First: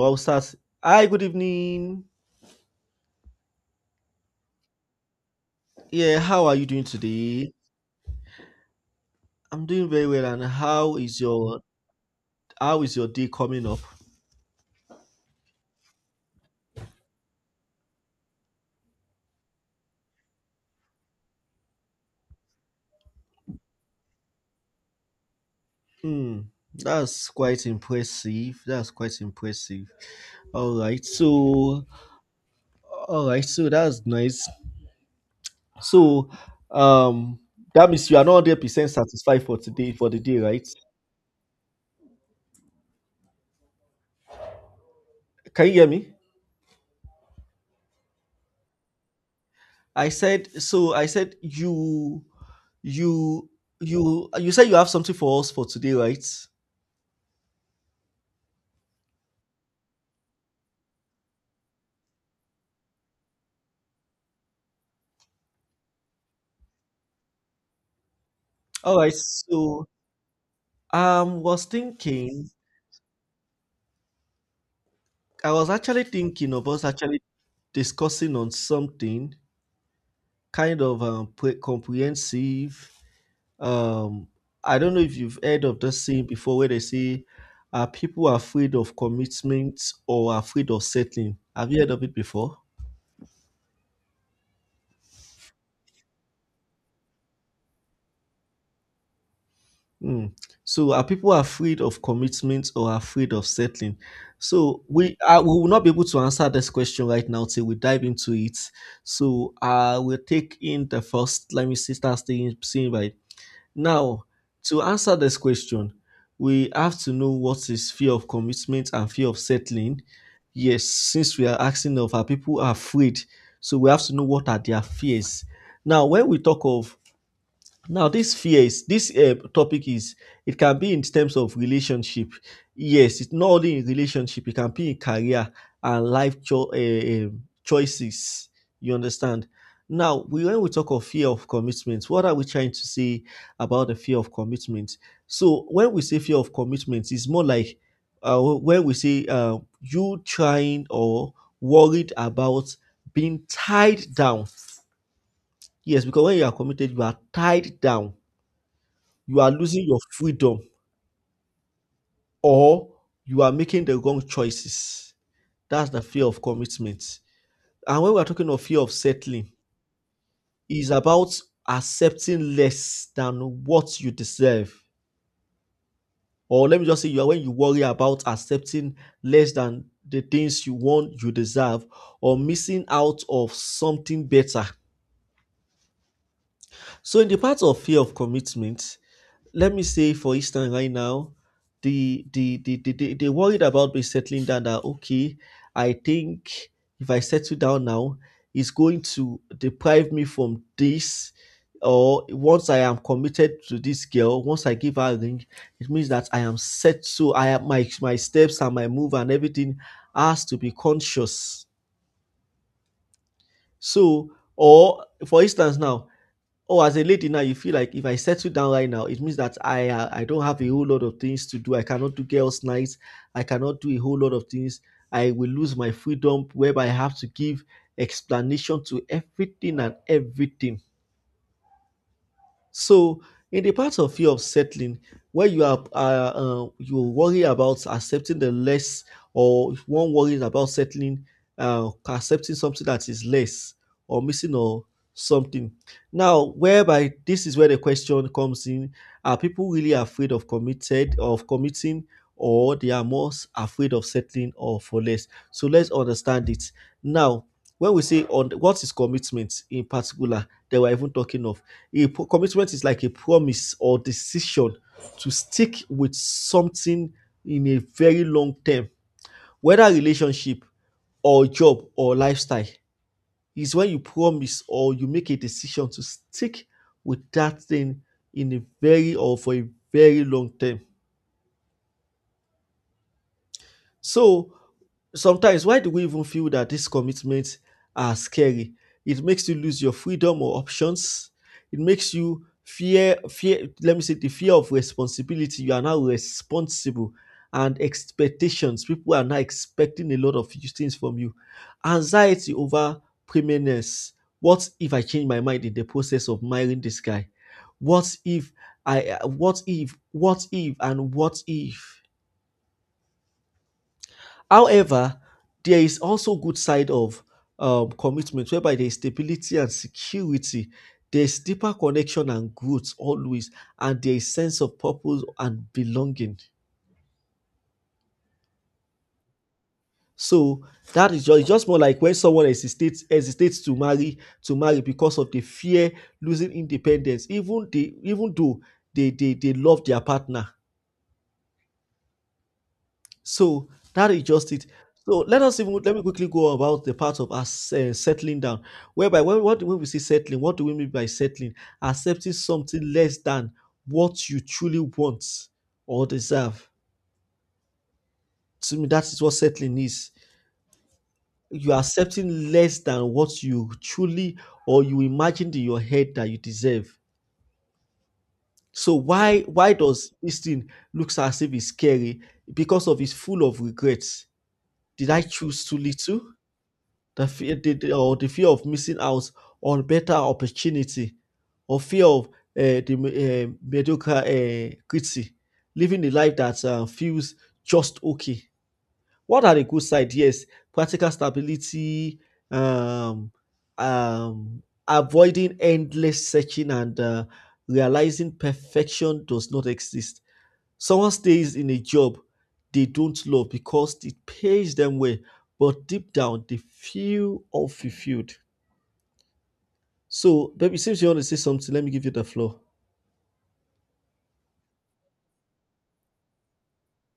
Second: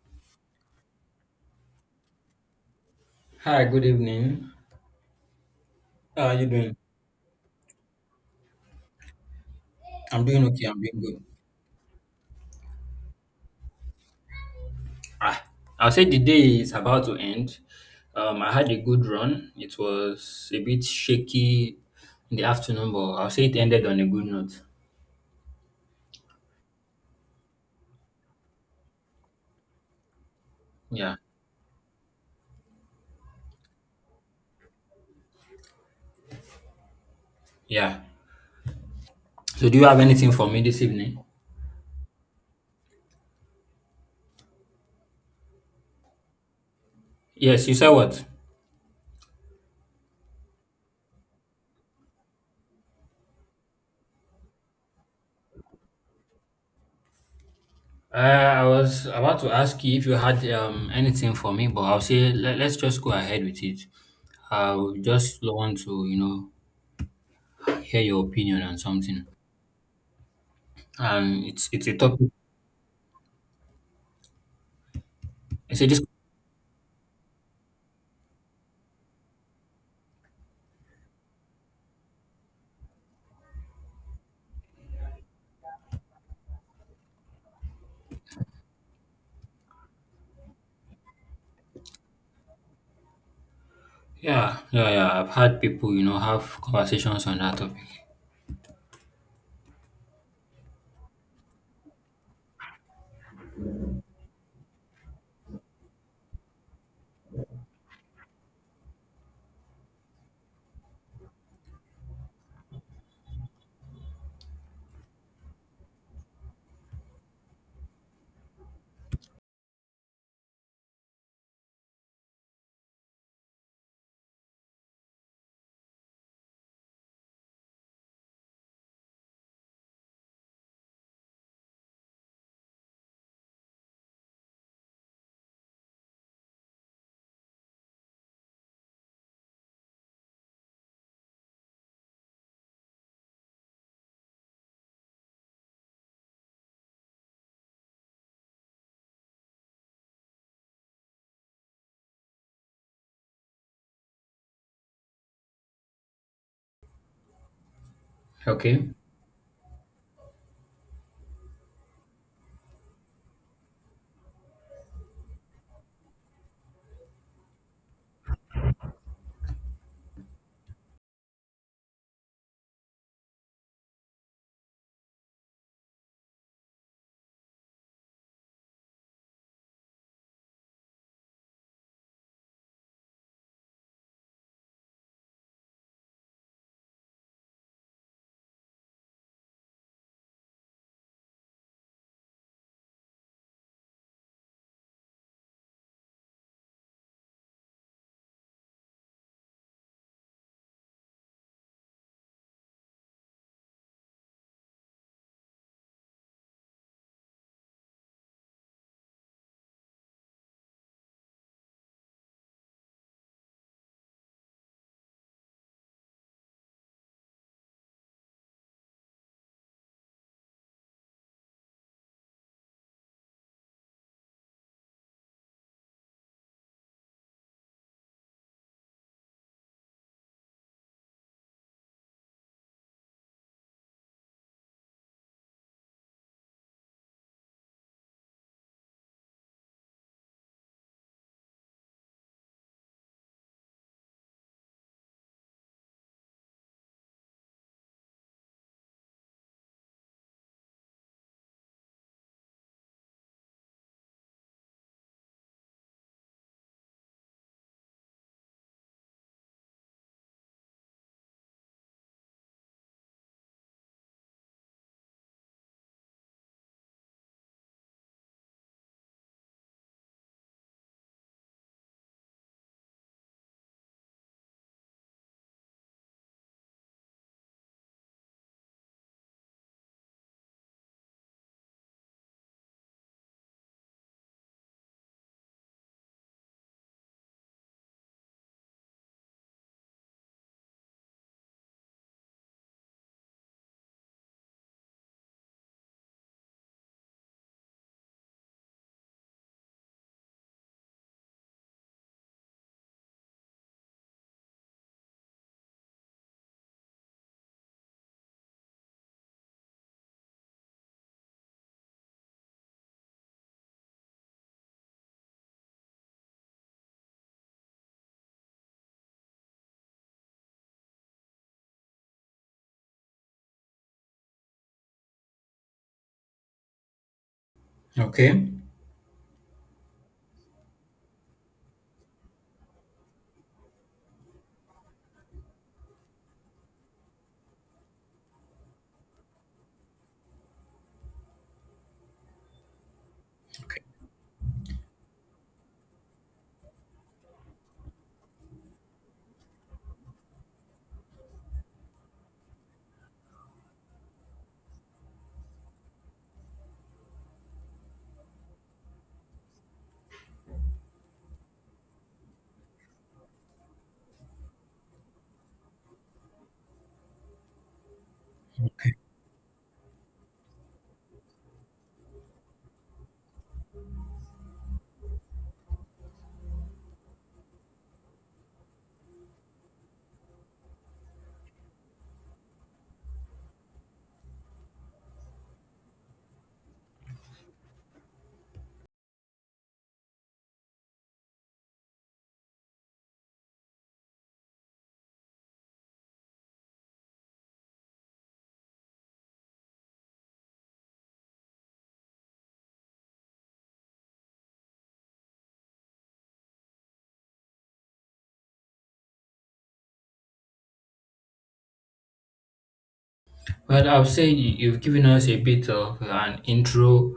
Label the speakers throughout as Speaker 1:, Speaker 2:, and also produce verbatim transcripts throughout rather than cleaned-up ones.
Speaker 1: Well, I'll start. Hi, good evening.
Speaker 2: Hi, good evening.
Speaker 1: Yeah,
Speaker 2: How are you
Speaker 1: how are you
Speaker 2: doing?
Speaker 1: doing today? I'm doing very
Speaker 2: I'm
Speaker 1: well. And
Speaker 2: doing okay. I'm
Speaker 1: how
Speaker 2: doing
Speaker 1: is
Speaker 2: good.
Speaker 1: your how is your day coming up?
Speaker 2: Ah, I'll say the day is about to end. Um, I had a good run. It was a bit shaky in the afternoon, but I'll say it ended on a good note.
Speaker 1: Hmm, that's quite impressive. That's quite impressive. All right,
Speaker 2: Yeah,
Speaker 1: so all right, so that's nice. So, um, that
Speaker 2: yeah.
Speaker 1: means you are not hundred percent satisfied for
Speaker 2: So, do you
Speaker 1: today
Speaker 2: have
Speaker 1: for the
Speaker 2: anything
Speaker 1: day,
Speaker 2: for me
Speaker 1: right?
Speaker 2: this evening?
Speaker 1: Can you hear me?
Speaker 2: Yes, you said what?
Speaker 1: I said so. I said you you you you said you have something for us for today, right?
Speaker 2: Uh, I was about to ask you if you had um anything for me, but I'll say let, let's just go ahead with it. I would just want to, you know, hear your opinion on
Speaker 1: All right,
Speaker 2: something.
Speaker 1: so Um,
Speaker 2: And
Speaker 1: was
Speaker 2: it's it's a topic
Speaker 1: thinking, I was
Speaker 2: I said this.
Speaker 1: actually thinking of us actually discussing on something kind of um, pre- comprehensive. Um, I don't know if you've heard of this thing before where they say uh, people are afraid of commitment or afraid of settling. Have you heard of it before?
Speaker 2: Yeah, yeah, yeah. I've had people, you know, have conversations on that topic.
Speaker 1: Mm. So are people afraid of commitment or afraid of settling? So we uh, we will not be able to answer this question right now till we dive into it. So uh, we'll take in the first. Let me see, start staying, seeing right now. To answer this question, we have to know what is fear of commitment and fear of settling. Yes, since we are asking of are people afraid, so we have to know what are their fears. Now, when we talk of now, this fears, this uh, topic is it can be in terms of relationship. Yes, it's not only in relationship; it can be in career and life cho- uh, choices. You understand? Now, we, when we talk of fear of commitment, what are we trying to say about the fear of commitment? So, when we say fear of commitment, it's more like uh, when we say uh, you trying or worried about being tied down. Yes, because when you are committed, you are tied down,
Speaker 2: Okay,
Speaker 1: you are losing your freedom or you are making the wrong choices. That's the fear of commitment. And when we are talking of fear of settling, is about accepting less than what you deserve. Or let me just say, you are when you worry about accepting less than the things you want, you deserve, or missing out of something better. So, in the part of fear of commitment, let me say for instance right now the the the, the, the they worried about me settling down that okay I think if I settle down now it's going to deprive me from this, or once I am committed to this girl, once I give her a ring it means that I am set, so I am my my steps and my move and everything has to be conscious, so or for instance now. Oh, as a lady now, you feel like if I settle down right now, it means that I uh, I don't have a whole lot of things to do. I cannot do girls' nights. I cannot do a whole lot of things. I will lose my freedom, whereby I have to give explanation to everything and everything. So, in the part of fear of settling, where you are, uh, uh, you worry about accepting the less, or if one worries about settling, uh, accepting something that is less or missing or something. Now, whereby this is where the question comes in: Are people really afraid of committed of committing, or they are more s- afraid of settling or for less? So let's understand it. Now, when we say on what is commitment in particular, they were even talking of a commitment is like a promise or decision to stick with something in a very long term, whether relationship or job or lifestyle. Is when you promise or you make a decision to stick with that thing in a very or for a very long term. So sometimes, why do we even feel that these commitments are scary? It makes you lose your freedom or options. It makes you fear, fear. Let me say the fear of responsibility. You are now responsible, and expectations. People are now expecting a lot of things from you. Anxiety over permanence. What if I change my mind in the process of marrying this guy? What if I? What if? What if? And what if? However, there is also good side of um commitment whereby there is stability and security, there is deeper connection and growth always, and there is sense of purpose and belonging.
Speaker 2: okay.
Speaker 1: So that is just, just more like when someone hesitates hesitates to marry to marry because of the fear losing independence, even they even though they they they love their partner. So that is just it. So let us even let me quickly go about the part of us uh, settling down. Whereby when what when we say settling, what do we mean by settling? Accepting something less than what you truly want or deserve. To me, that is what settling is. You are accepting less than what you truly or you imagined in your head that you deserve. So why why does this thing looks as if it's scary? Because of it's full of regrets. Did I choose too little? The fear the, the- or The fear of missing out on better opportunity, or fear of uh, the uh, mediocre uh, critique, living a life that uh, feels just okay. What are the good side? Yes, practical stability, um, um, avoiding endless searching, and uh, realizing perfection does not exist. Someone stays in a job they don't love because it pays them well, but deep down they feel unfulfilled. So, baby, since you want to say something, let me give you the floor.
Speaker 2: Well, I would say you- you've given us a bit of an intro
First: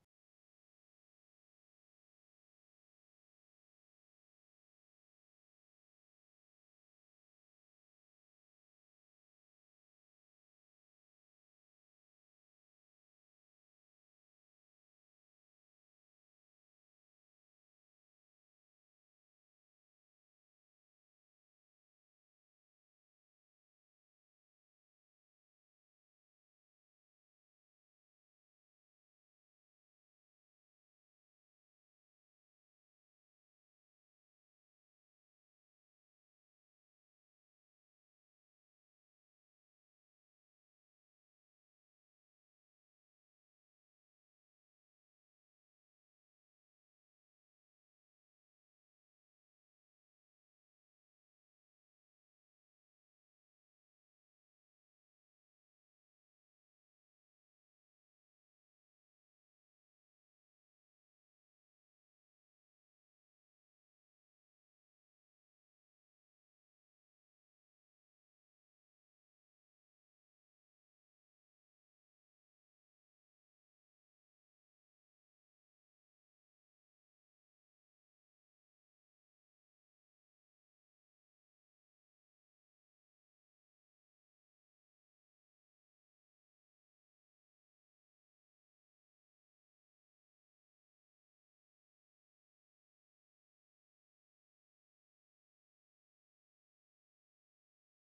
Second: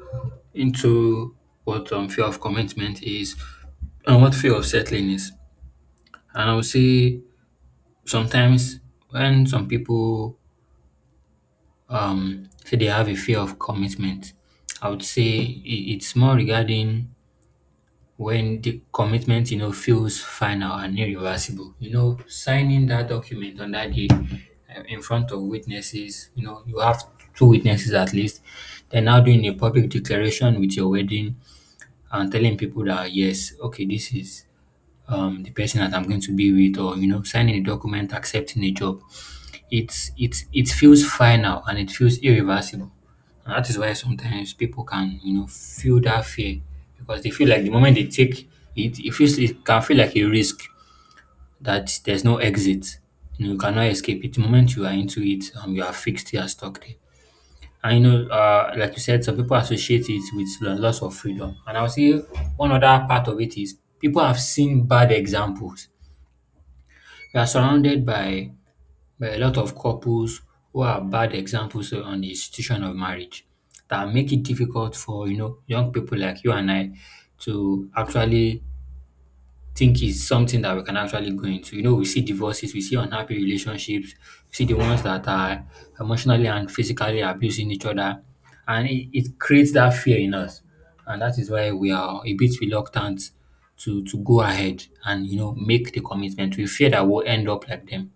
Speaker 2: into what um, fear of commitment is and what fear of settling is. And I would say sometimes when some people um, say they have a fear of commitment, I would say i- it's more regarding when the commitment, you know, feels final and irreversible. You know, signing that document on that day, uh, in front of witnesses, you know, you have two witnesses at least. They're now doing a public declaration with your wedding and telling people that, yes, okay, this is um the person that I'm going to be with, or, you know, signing a document accepting a job. It's it's it feels final and it feels irreversible. And that is why sometimes people can, you know, feel that fear, because they feel like the moment they take it, it feels it can feel like a risk that there's no exit. You know, you cannot escape it. The moment you are into it, um, you are fixed, you are stuck there. And you know, uh, like you said, some people associate it with the loss of freedom. And I'll say one other part of it is people have seen bad examples. We are surrounded by but a lot of couples who are bad examples on the institution of marriage, that make it difficult for, you know, young people like you and I to actually think is something that we can actually go into. You know, we see divorces, we see unhappy relationships, we see the ones that are emotionally and physically abusing each other, and it, it creates that fear in us, and that is why we are a bit reluctant to to go ahead and, you know, make the commitment. We fear that we'll end up like them.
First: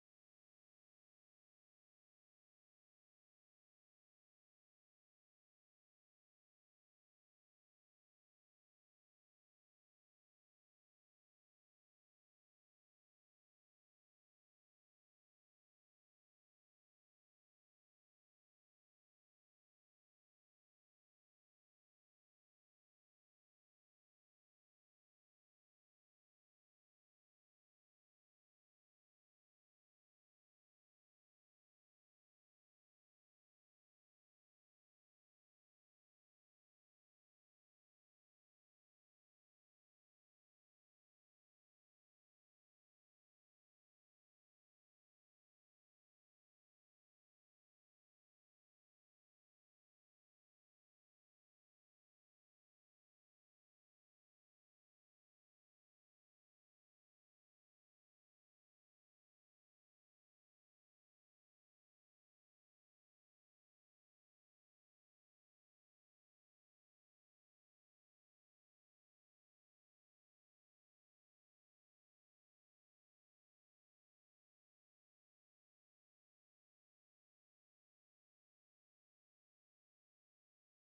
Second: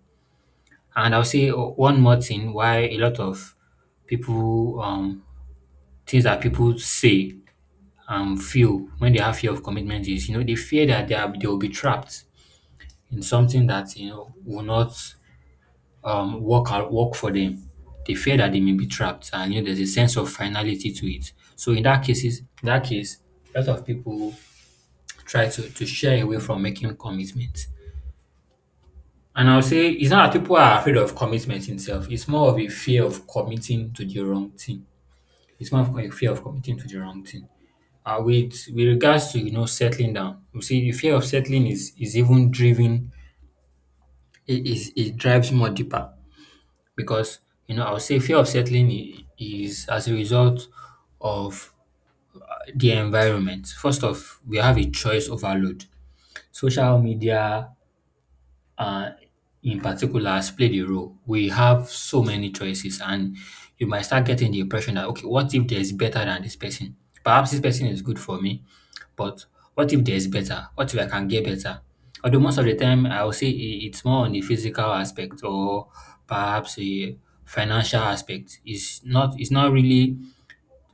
Speaker 2: And I'll say o- one more thing why a lot of people, um, things that people say and feel when they have fear of commitment is, you know, they fear that they, are, they will be trapped in something that, you know, will not um, work out, work for them. They fear that they may be trapped, and, you know, there's a sense of finality to it. So in that cases, in that case, a lot of people try to, to shy away from making commitments. And I'll say it's not that people are afraid of commitment itself. It's more of a fear of committing to the wrong thing. It's more of a fear of committing to the wrong thing. Uh, with with regards to, you know, settling down, you see the fear of settling is is even driven. It is it drives more deeper, because, you know, I would say fear of settling i- is as a result of the environment. First off, we have a choice overload. Social media, uh, in particular, has played a role. We have so many choices, and you might start getting the impression that, okay, what if there's better than this person? Perhaps this person is good for me, but what if there's better? What if I can get better? Although most of the time, I would say i- it's more on the physical aspect, or perhaps a financial aspect. It's not, it's not really,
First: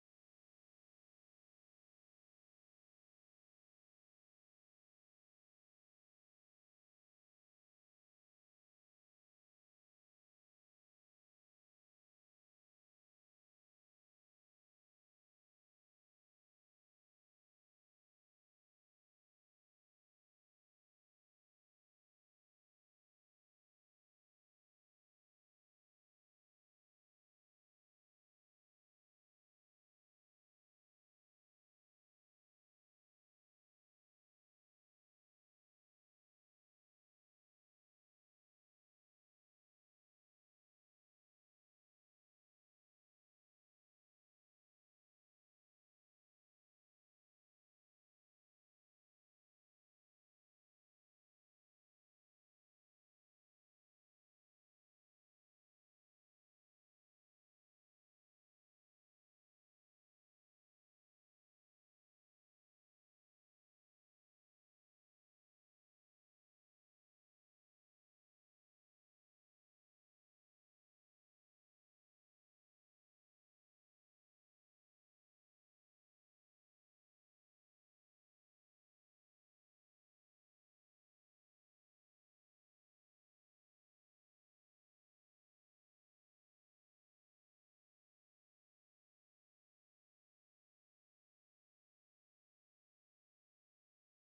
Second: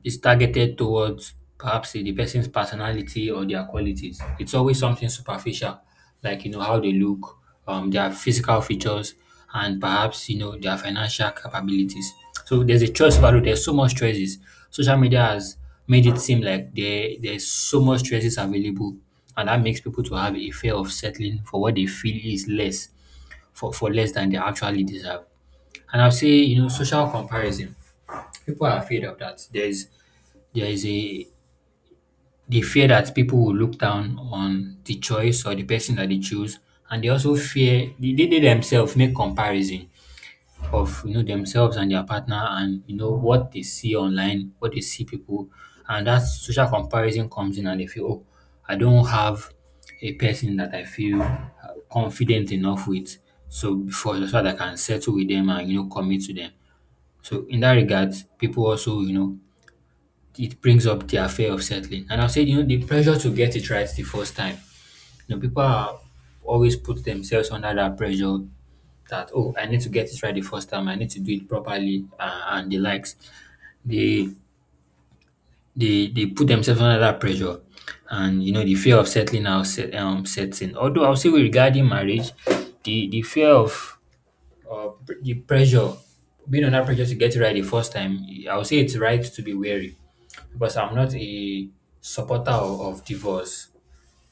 Speaker 2: it's targeted towards perhaps the person's personality or their qualities. It's always something superficial, like, you know, how they look, um, their physical features, and perhaps, you know, their financial capabilities. So there's a choice value. There's so much choices. Social media has made it seem like there there's so much choices available, and that makes people to have a fear of settling for what they feel is less, for, for less than they actually deserve. And I'll say, you know, social comparison. People are afraid of that. There's there is a, they fear that people will look down on the choice or the person that they choose, and they also fear they, they they themselves make comparison of, you know, themselves and their partner and, you know, what they see online, what they see people, and that social comparison comes in and they feel, oh, I don't have a person that I feel uh, confident enough with, so before so that I can settle with them and, you know, commit to them. So in that regard, people also, you know, it brings up their fear of settling. And I'll say, you know, the pressure to get it right the first time. You know, people are always put themselves under that pressure that, oh, I need to get it right the first time. I need to do it properly, uh, and the likes. They, they, they put themselves under that pressure. And, you know, the fear of settling now set, um, sets in. Although I'll say regarding marriage, the, the fear of, uh, the pressure, being under pressure to get it right the first time, I'll say it's right to be wary, because I'm not a supporter of, of divorce,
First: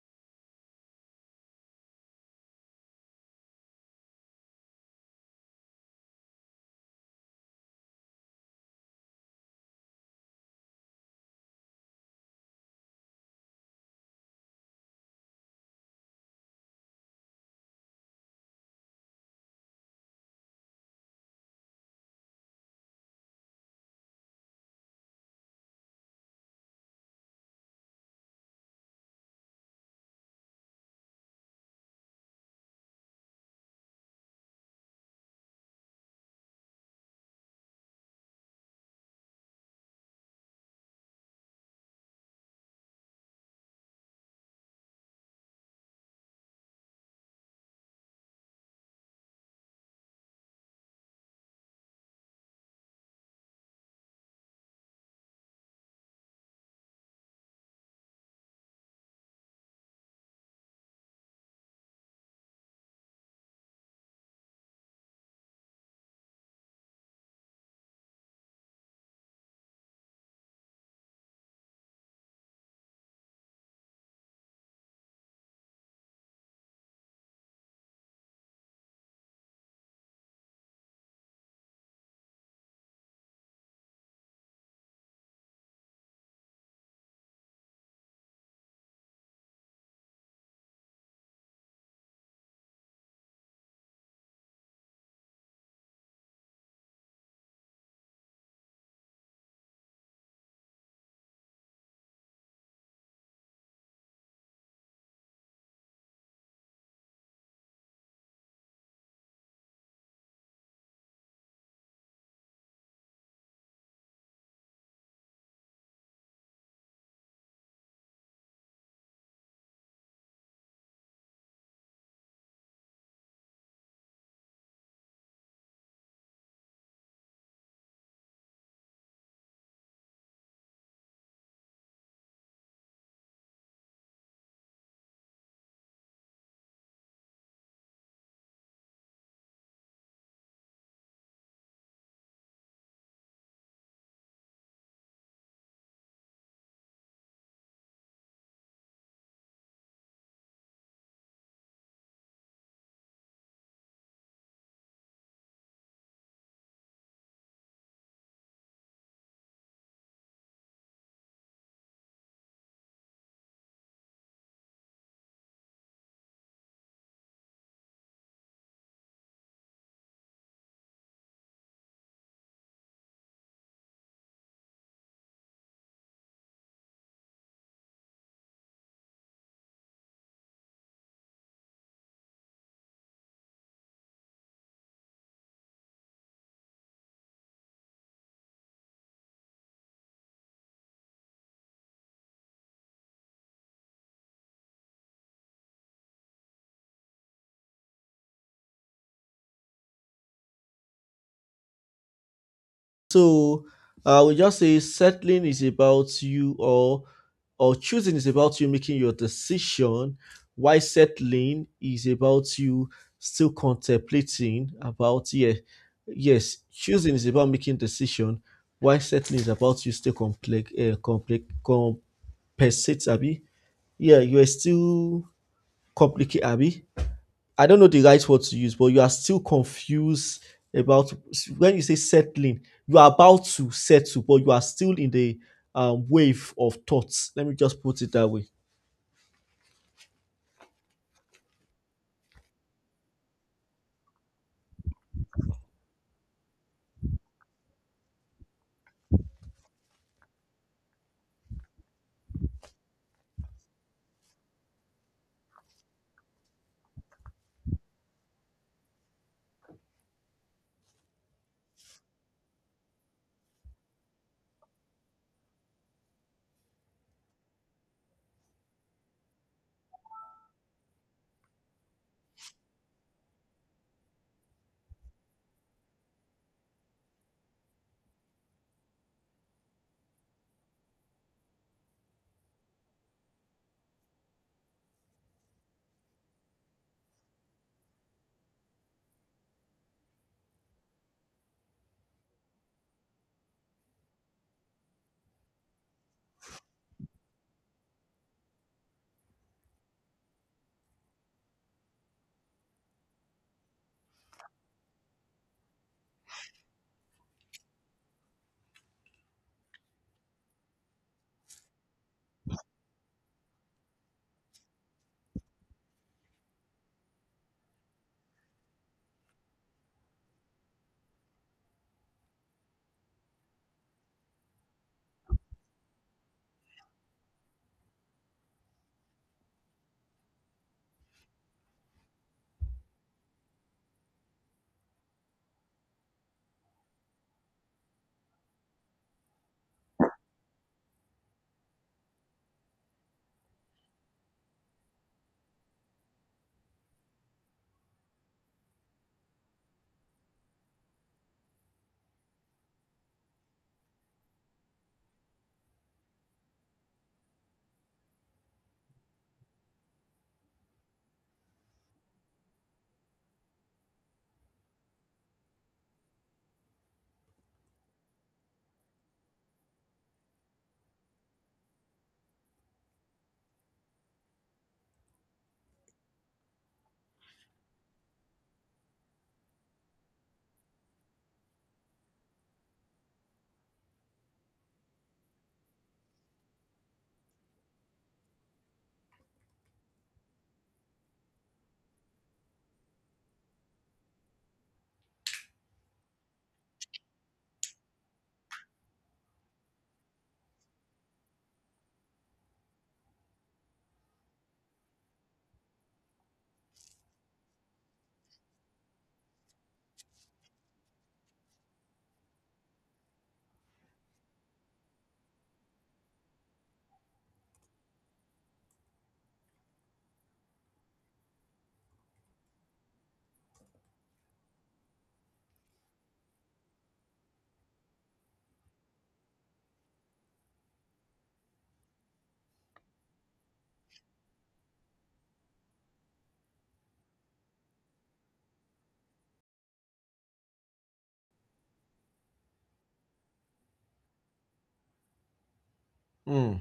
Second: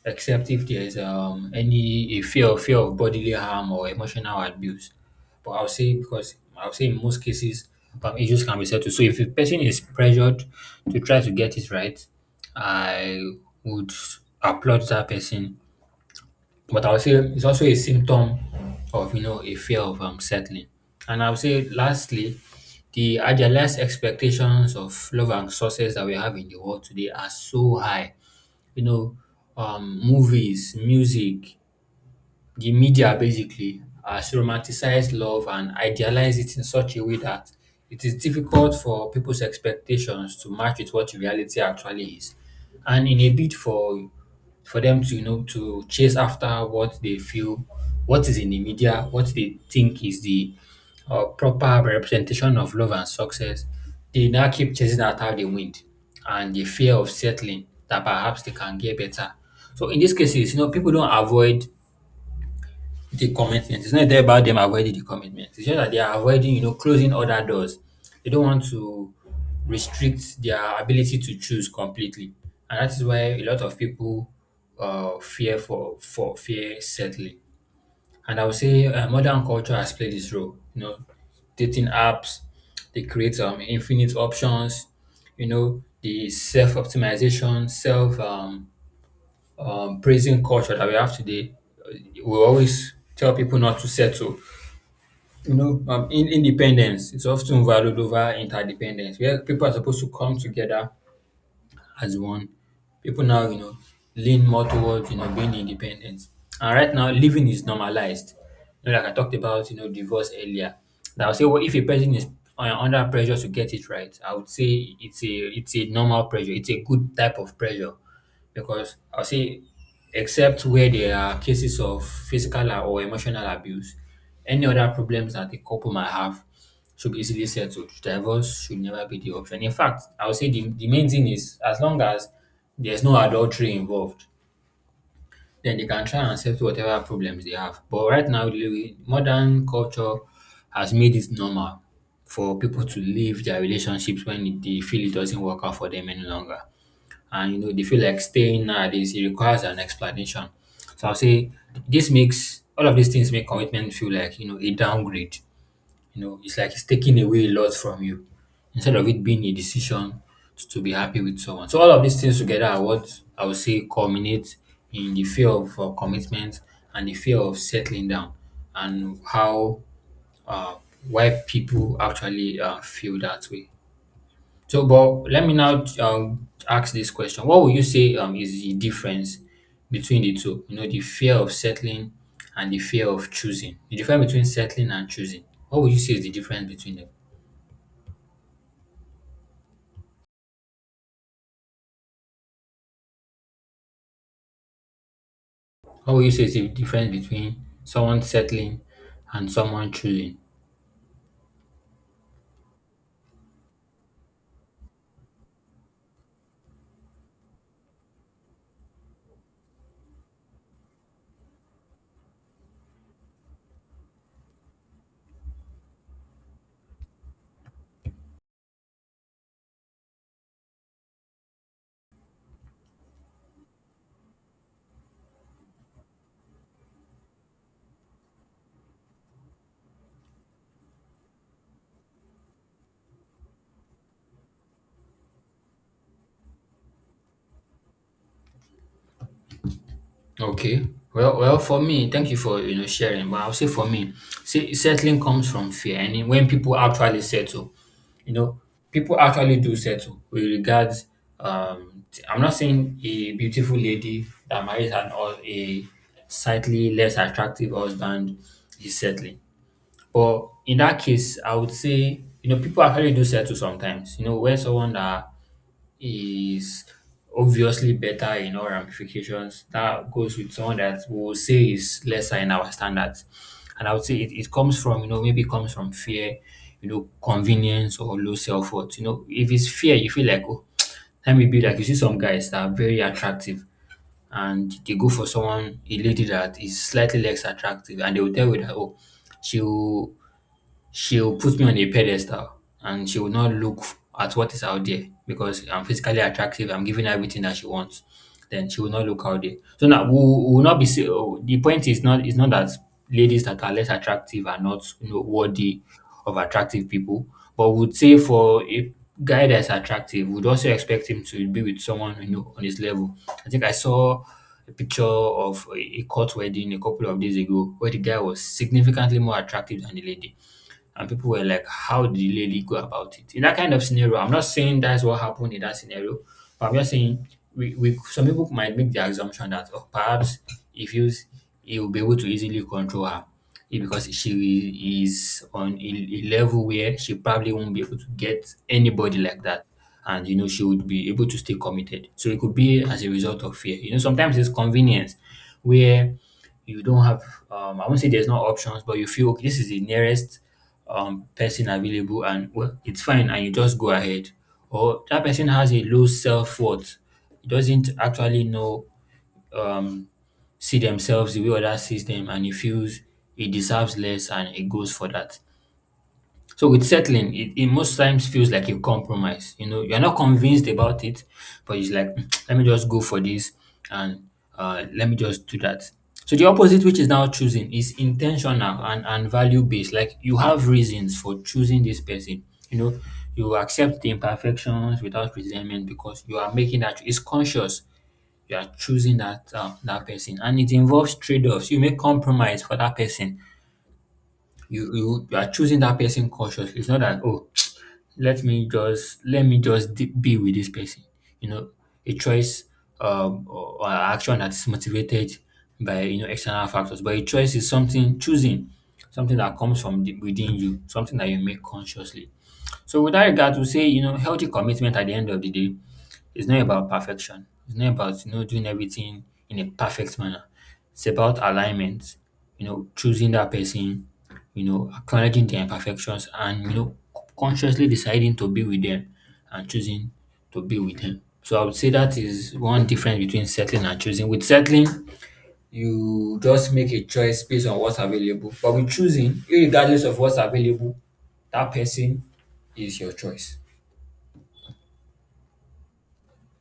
Speaker 2: except if there's um any a fear fear of bodily harm or emotional abuse. But I'll say, because I'll say, in most cases, um, issues can be settled. So if a person is pressured to try to get it right, I would applaud that person, but I would say it's also a symptom of, you know, a fear of um, settling. And I would say, lastly, the idealized expectations of love and success that we have in the world today are so high. You know, um, movies, music, the media basically has romanticized love and idealized it in such a way that it is difficult for people's expectations to match with what reality actually is. And in a bid for for them to, you know, to chase after what they feel, what is in the media, what they think is the uh, proper representation of love and success, they now keep chasing after the wind, and the fear of settling that perhaps they can get better. So in these cases, you know, people don't avoid the commitment. It's not there about them avoiding the commitment. It's just that they are avoiding, you know, closing other doors. They don't want to restrict their ability to choose completely, and that is why a lot of people uh, fear for for fear settling. And I would say uh, modern culture has played this role. You know, dating apps, they create um, infinite options. You know, the self optimization, self um, um, prison culture that we have today, uh, we always tell people not to settle. You know, um, in, independence is often valued over interdependence, where people are supposed to come together as one. People now, you know, lean more towards, you know, being independent. And right now, living is normalized. You know, like I talked about, you know, divorce earlier. That I'll say, well, if a person is un- under pressure to get it right, I would say it's a it's a normal pressure. It's a good type of pressure, because I'll say, except where there are cases of physical or emotional abuse, any other problems that a couple might have should be easily settled. Divorce should never be the option. In fact, I would say the, the main thing is, as long as there's no adultery involved, then they can try and settle whatever problems they have. But right now, the modern culture has made it normal for people to leave their relationships when they feel it doesn't work out for them any longer. And, you know, they feel like staying nowadays, it requires an explanation. So I'll say this makes all of these things make commitment feel like, you know, a downgrade, you know, it's like it's taking away a lot from you, instead of it being a decision to, to be happy with someone. So all of these things together are what I would say culminate in the fear of uh, commitment and the fear of settling down, and how, uh, why people actually uh, feel that way. So, but let me now um, ask this question: what would you say um, is the difference between the two? You know, the fear of settling and the fear of choosing. The difference between settling and choosing. What would you say is the difference between them? What would you say is the difference between someone settling and someone choosing?
Speaker 1: So I would just say settling is about you, or or choosing is about you making your decision. Why settling is about you still contemplating about yeah, yes, choosing is about making decision. Why settling is about you still complex uh, complex compensate Abby. Yeah, you are still complicate Abby. I don't know the right word to use, but you are still confused about when you say settling, you are about to settle, but you are still in the um, wave of thoughts. Let me just put it that way.
Speaker 2: Okay. Well, well, for me, thank you for you know sharing. But I'll say for me, see, settling comes from fear, and then when people actually settle, you know, people actually do settle with regards. Um, t- I'm not saying a beautiful lady that marries an or a slightly less attractive husband is settling, but in that case, I would say you know people actually do settle sometimes. You know, when someone that is obviously better in all ramifications. That goes with someone that we will say is lesser in our standards. And I would say it, it comes from, you know, maybe it comes from fear, you know, convenience or low self worth. You know, if it's fear, you feel like, oh, let me be like, you see some guys that are very attractive and they go for someone, a lady that is slightly less attractive, and they will tell you that, oh, she'll she'll put me on a pedestal and she will not look at what is out there because I'm physically attractive. I'm giving her everything that she wants. Then she will not look out there. So now we will we will not be. say- oh, The point is not it's not that ladies that are less attractive are not you know, worthy of attractive people, but we would say for a guy that's attractive, we would also expect him to be with someone you know on his level. I think I saw a picture of a a court wedding a couple of days ago where the guy was significantly more attractive than the lady and people were like, how did the lady go about it? In that kind of scenario, I'm not saying that's what happened in that scenario, but I'm just saying we, we some people might make the assumption that oh, perhaps if you he will be able to easily control her eh, because she is on a, a level where she probably won't be able to get anybody like that. And you know, she would be able to stay committed. So it could be as a result of fear. You know, sometimes it's convenience where you don't have um, I won't say there's no options, but you feel okay, this is the nearest um, person available and well, it's fine and you just go ahead. Or that person has a low self worth, doesn't actually know, um, see themselves the way others sees them, and he feels he deserves less and he goes for that. So with settling, it, it most times feels like a compromise. You know, you're not convinced about it, but it's like, let me just go for this and uh, let me just do that. So the opposite, which is now choosing, is intentional and, and value based. Like you have reasons for choosing this person. You know, you accept the imperfections without resentment because you are making that. It's conscious. You are choosing that uh, that person, and it involves trade offs. You make compromise for that person. You, you you are choosing that person consciously. It's not that oh let me just let me just d- be with this person you know a choice um, or, or action that is motivated by you know external factors, but a choice is something, choosing something that comes from the, within you, something that you make consciously. So with that regard, to say you know healthy commitment at the end of the day, it's not about perfection. It's not about you know doing everything in a perfect manner. It's about alignment. You know, choosing that person. You know, acknowledging their imperfections and you know consciously deciding to be with them and choosing to be with them. So I would say that is one difference between settling and choosing. With settling, you just make a choice based on what's available. But with choosing, regardless of what's available, that person is your choice.
Speaker 1: Hmm.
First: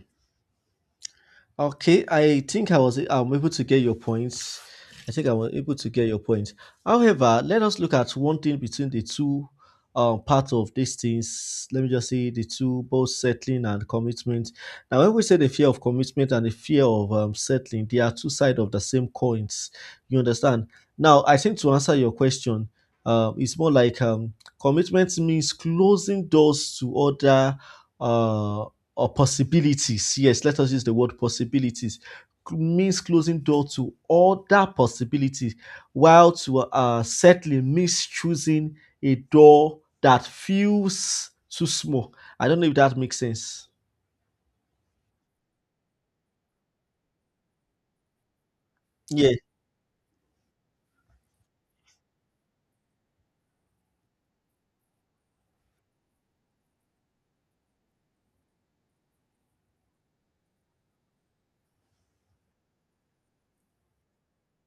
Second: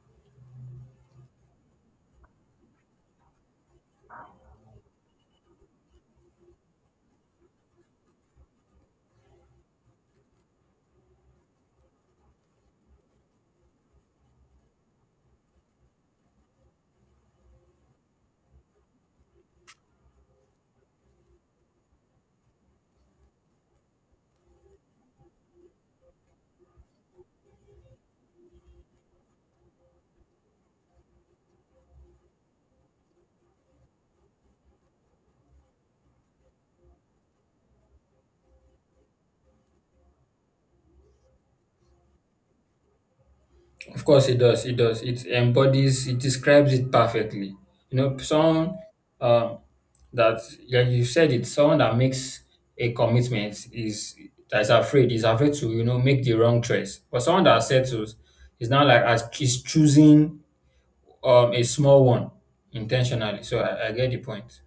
Speaker 1: Okay, I think I was I'm able to get your points. I think I was able to get your points. However, let us look at one thing between the two um, part of these things. Let me just say the two, both settling and commitment. Now, when we say the fear of commitment and the fear of um, settling, they are two sides of the same coins. You understand? Now, I think to answer your question, um, it's more like um, commitment means closing doors to other uh, or possibilities. Yes, let us use the word possibilities, means closing door to other possibilities, while to uh, settling means choosing a door that feels too small. I don't know if that makes sense.
Speaker 2: Of course, it does. It does. It embodies. It describes it perfectly. You know, someone
Speaker 1: Yeah,
Speaker 2: um, that yeah, you said it. Someone that makes a commitment is that is afraid. Is afraid to you know make the wrong choice. But someone that settles is now like as is choosing um a small one intentionally. So I, I get the point.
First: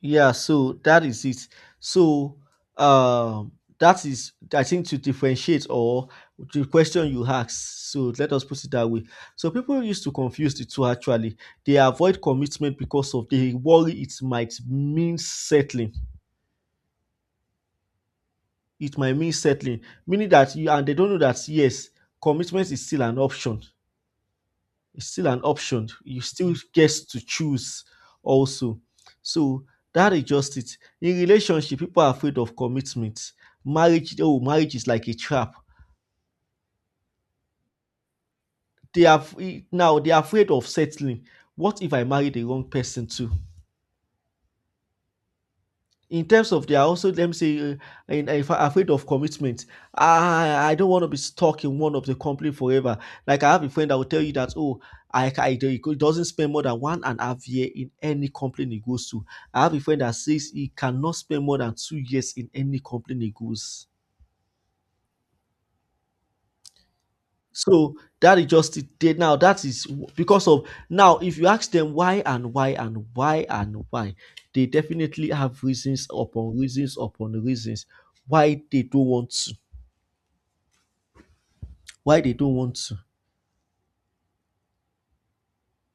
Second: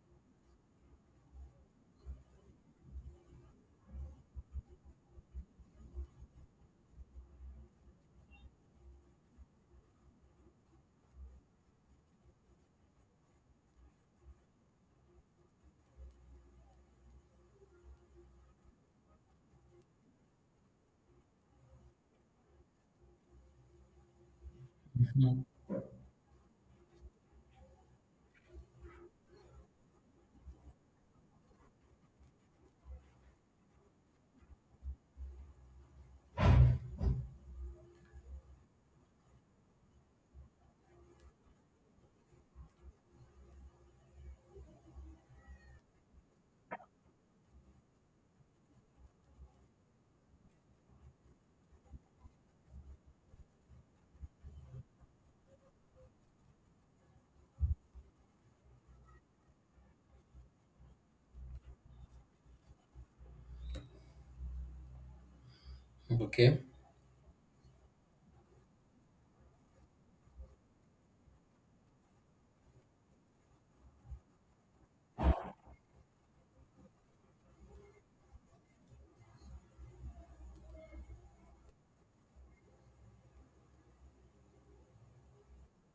Speaker 1: yeah, so that is it. So um that is I think to differentiate, or the question you asked. So let us put it that way. So people used to confuse the two actually. They avoid commitment because of they worry it might mean settling. It might mean settling, meaning that you and they don't know that yes, commitment is still an option. It's still an
Speaker 2: Mhm.
Speaker 1: option. You still get to choose also. So that is just it. In relationship, people are afraid of commitment. Marriage, oh, marriage is like a trap. They are now they are afraid of settling. What if I marry the wrong person too? In terms of they are also, let me say uh, in, in fa- afraid of commitment. I i don't want to be stuck in one of the company forever. Like, I have a friend that will tell you that oh i I- he doesn't spend more than one and a half year in any company he goes to. I have a friend that says he cannot spend more than two years in any company he goes.
Speaker 2: Okay.
Speaker 1: So that is just it there, now that is w- because of, now if you ask them why and why and why and why, they definitely have reasons upon reasons upon reasons why they don't want to, why they don't want to.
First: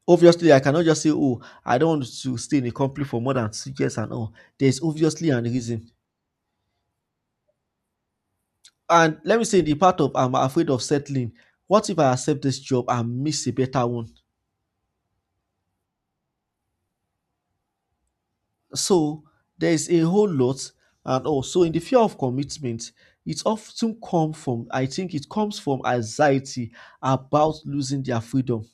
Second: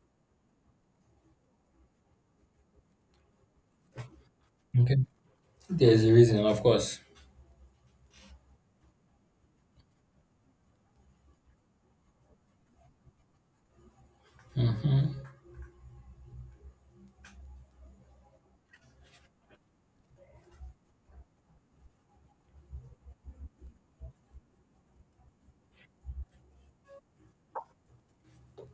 Speaker 1: Obviously, I cannot just say, "Oh, I don't want to stay in a company for more than six years and all." There's
Speaker 2: Okay.
Speaker 1: obviously an reason.
Speaker 2: There's a reason, of course.
Speaker 1: And let me say the part of I'm afraid of settling. What if I accept this job and miss a better one? So there's a whole lot, and also in the fear of commitment, it often comes from I think it comes from anxiety about losing their freedom.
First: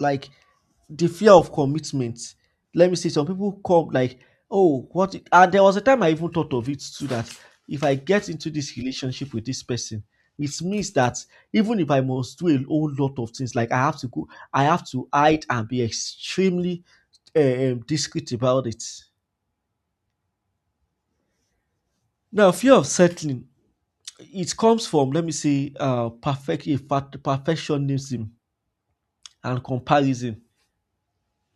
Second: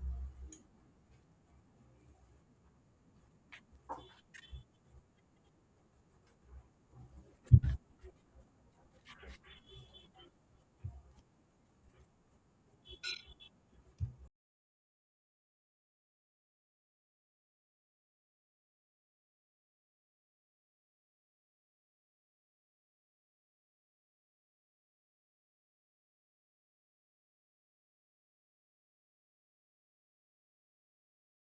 Speaker 1: Like the fear of commitment. Let me say some people come like, "Oh, what if-" and there was a time I even thought of it too that if I get into this relationship with this person, it means that even if I must do a whole lot of things, like I have to go, I have to hide and be extremely um, discreet about it. Now, fear of settling it comes from let me say uh, perfect a fact- perfectionism and comparison.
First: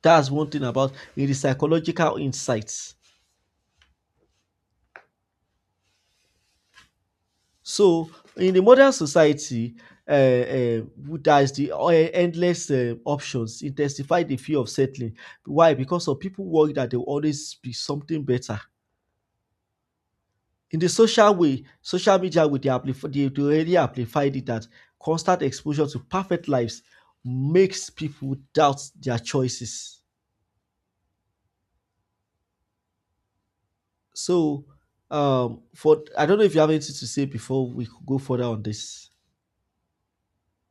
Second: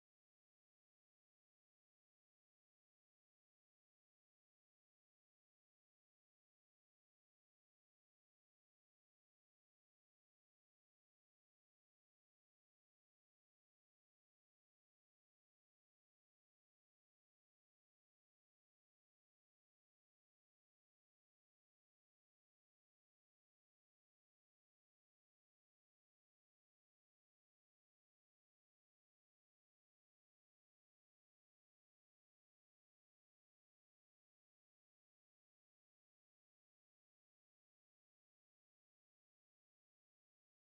Speaker 1: That's one thing about in the psychological insights. So in the modern society, uh, uh, there is the uh, endless uh, options intensify the fear of settling. Why? Because of people worry that there will always be something better in the social way, social media with the amplif- they, they already amplified it that constant exposure to perfect lives makes people doubt their choices. So, um, for I don't know if you have anything to say before we could go further on this.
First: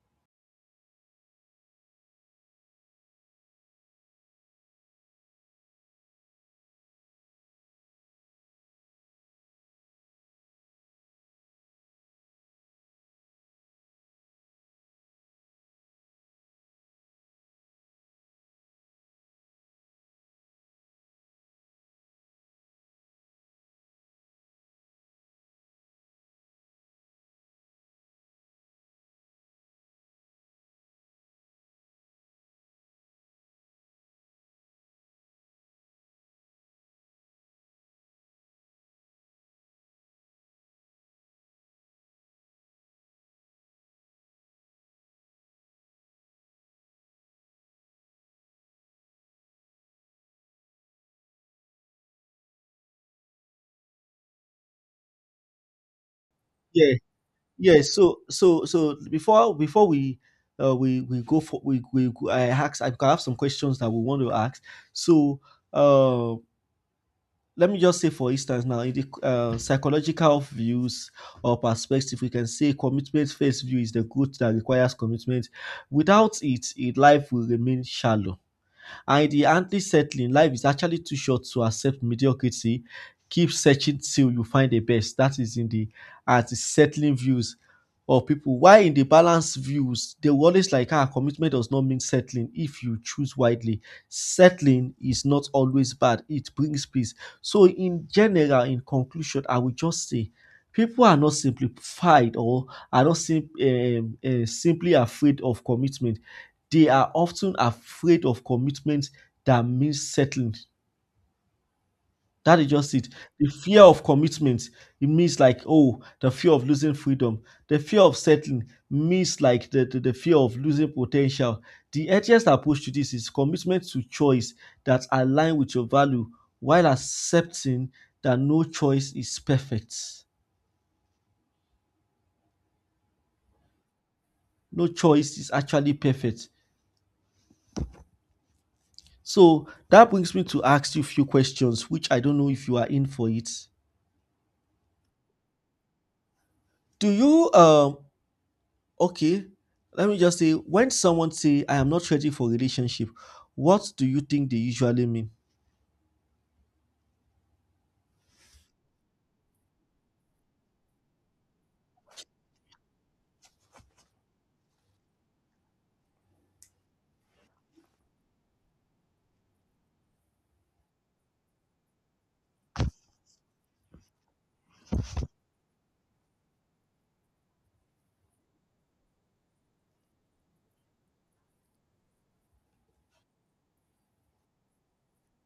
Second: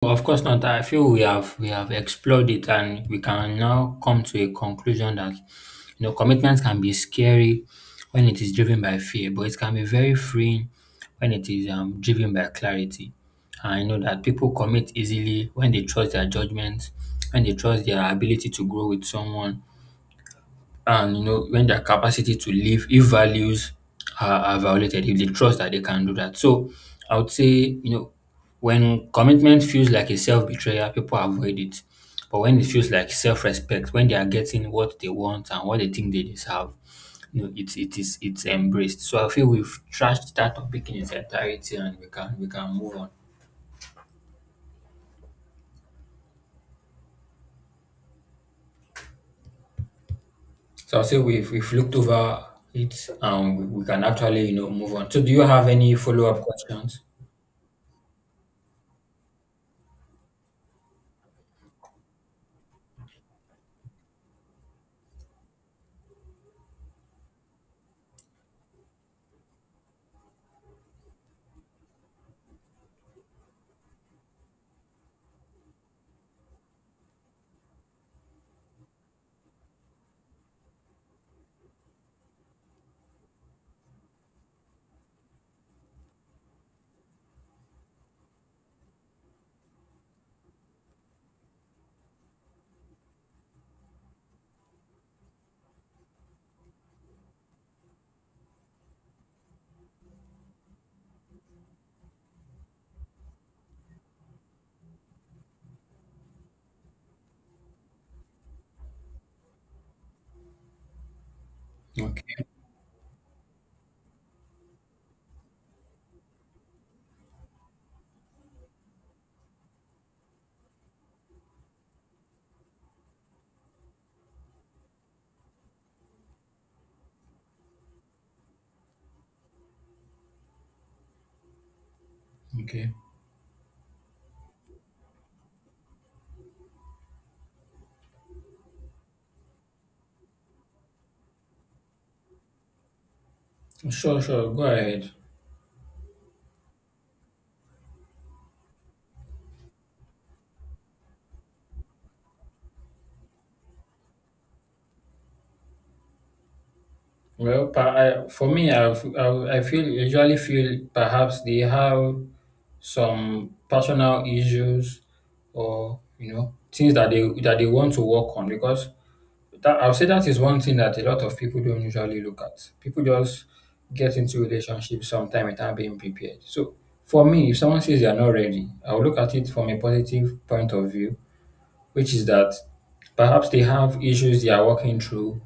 Speaker 2: Well, of course not. I feel we have we have explored it and we can now come to a conclusion that you know commitment can be scary when it is driven by fear, but it can be very freeing when it is um, driven by clarity. I know that people commit easily when they trust their judgment, when they trust their ability to grow with someone, and you know when their capacity to live if values are, are violated, if they trust that they can do that. So I would say you know when commitment feels like a self-betrayal, people avoid it, but when it feels like self-respect, when they are getting what they want and what they think they deserve, you know it, it is it's embraced. So I feel we've trashed that topic in its entirety, and we can we can move on. So I'll say we've, we've looked over it, and we, we can actually you know move on. So do you have any follow-up
Speaker 1: Yeah,
Speaker 2: questions?
Speaker 1: yeah. So, so, so before before we uh, we we go for we we go- I ask I have some questions that we want to ask. So, uh, let me just say for instance now in the uh, psychological views or perspective we can say commitment first view is the good that requires commitment without it, it life will remain shallow and in the ideally settling. Life is actually too short to accept mediocrity. Keep searching till you find the best. That is in the at the settling views of people. Why in the balance views, they will always like, "Ah, commitment does not mean settling if you choose widely. Settling is not always bad, it brings peace." So, in general, in conclusion, I will just say people are not simplified or are not sim- um, uh, simply afraid of commitment. They are often afraid of commitment that means settling.
Speaker 2: Okay.
Speaker 1: That is just it. The fear of commitment, it means like, "Oh, the fear of losing freedom." The fear of settling means like the, the, the fear of losing potential. The earliest approach to this is commitment to choice that align with your value while accepting that no choice is perfect.
Speaker 2: Okay.
Speaker 1: No choice is actually perfect. So that brings me to ask you a few questions, which I don't know if you are in for it.
Speaker 2: Sure, sure. Go ahead.
Speaker 1: Do you um Okay, let me just say when someone say, "I am not ready for relationship," what do you think they usually mean?
Speaker 2: Well, per- I, for me, I, f- I, I feel usually feel perhaps they have some personal issues or you know things that they that they want to work on, because that I'll say that is one thing that a lot of people don't usually look at. People just get into relationships sometime without being prepared. So for me, if someone says they are not ready, I'll look at it from a positive point of view, which is that perhaps they have issues they are working through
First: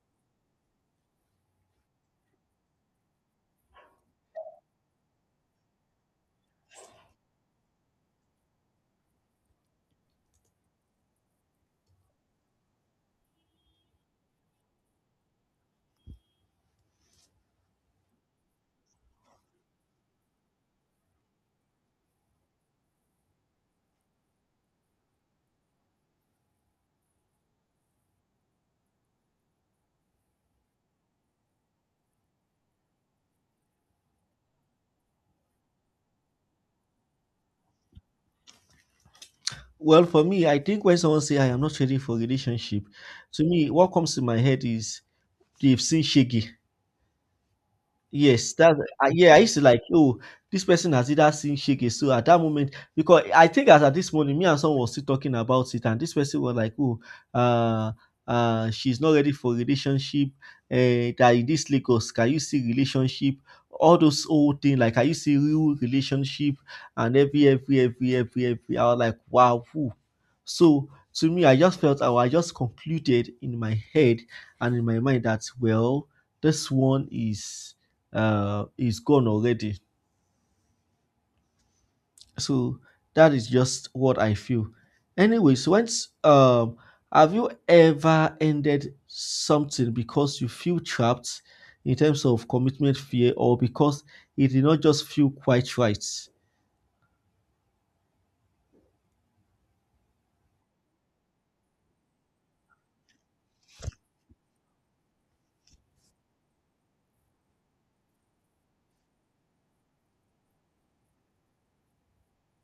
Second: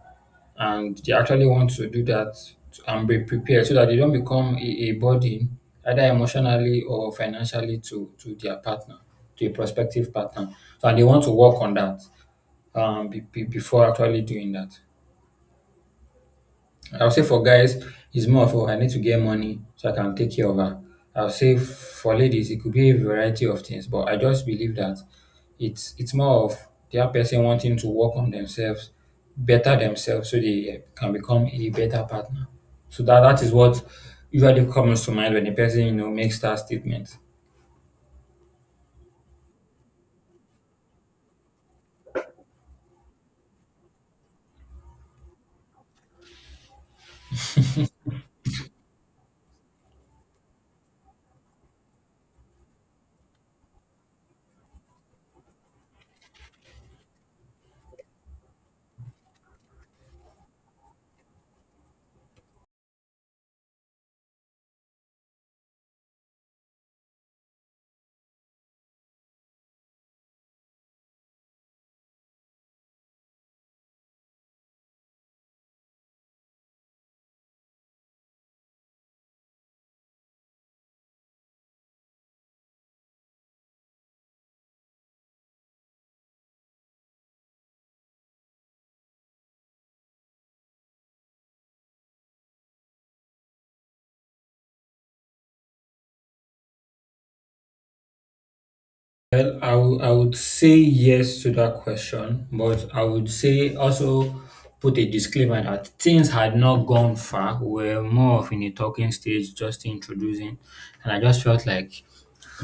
Speaker 2: and they actually want to do that to- and be prepared, so that they don't become a, a burden either emotionally or financially to to their partner, to a prospective partner, so, and they want to work on that um, be, be- before actually doing that. I will say for guys, it's more of, oh, I need to get money so I can take care of her. I will say for ladies, it could be a variety of things, but I just believe that it's it's more of the person wanting to work on themselves, better themselves, so they can become a better partner. So that that is what usually comes to mind when a person you know makes that statement.
Speaker 1: Well, for me, I think when someone say, "I am not ready for relationship," to me what comes to my head is they've seen Shaggy. Yes, that uh, yeah, I used to like, "Oh, this person has either seen Shege." So at that moment, because I think as at this morning, me and someone was still talking about it, and this person was like, "Oh, uh, uh, she's not ready for relationship. Uh, that in this Lagos, can you see relationship?" All those old thing, like can you see real relationship? And every every every every every, I was like, "Wow. Whew." So to me, I just felt, I just concluded in my head and in my mind that well, this one is uh, is gone already. So that is just what I feel. Anyways, once um, have you ever ended something because you feel trapped in terms of commitment fear or because it did not just feel quite right?
Speaker 2: Well, I wou- I would say yes to that question, but I would say also put a disclaimer that things had not gone far. We were more of in a talking stage, just introducing, and I just felt like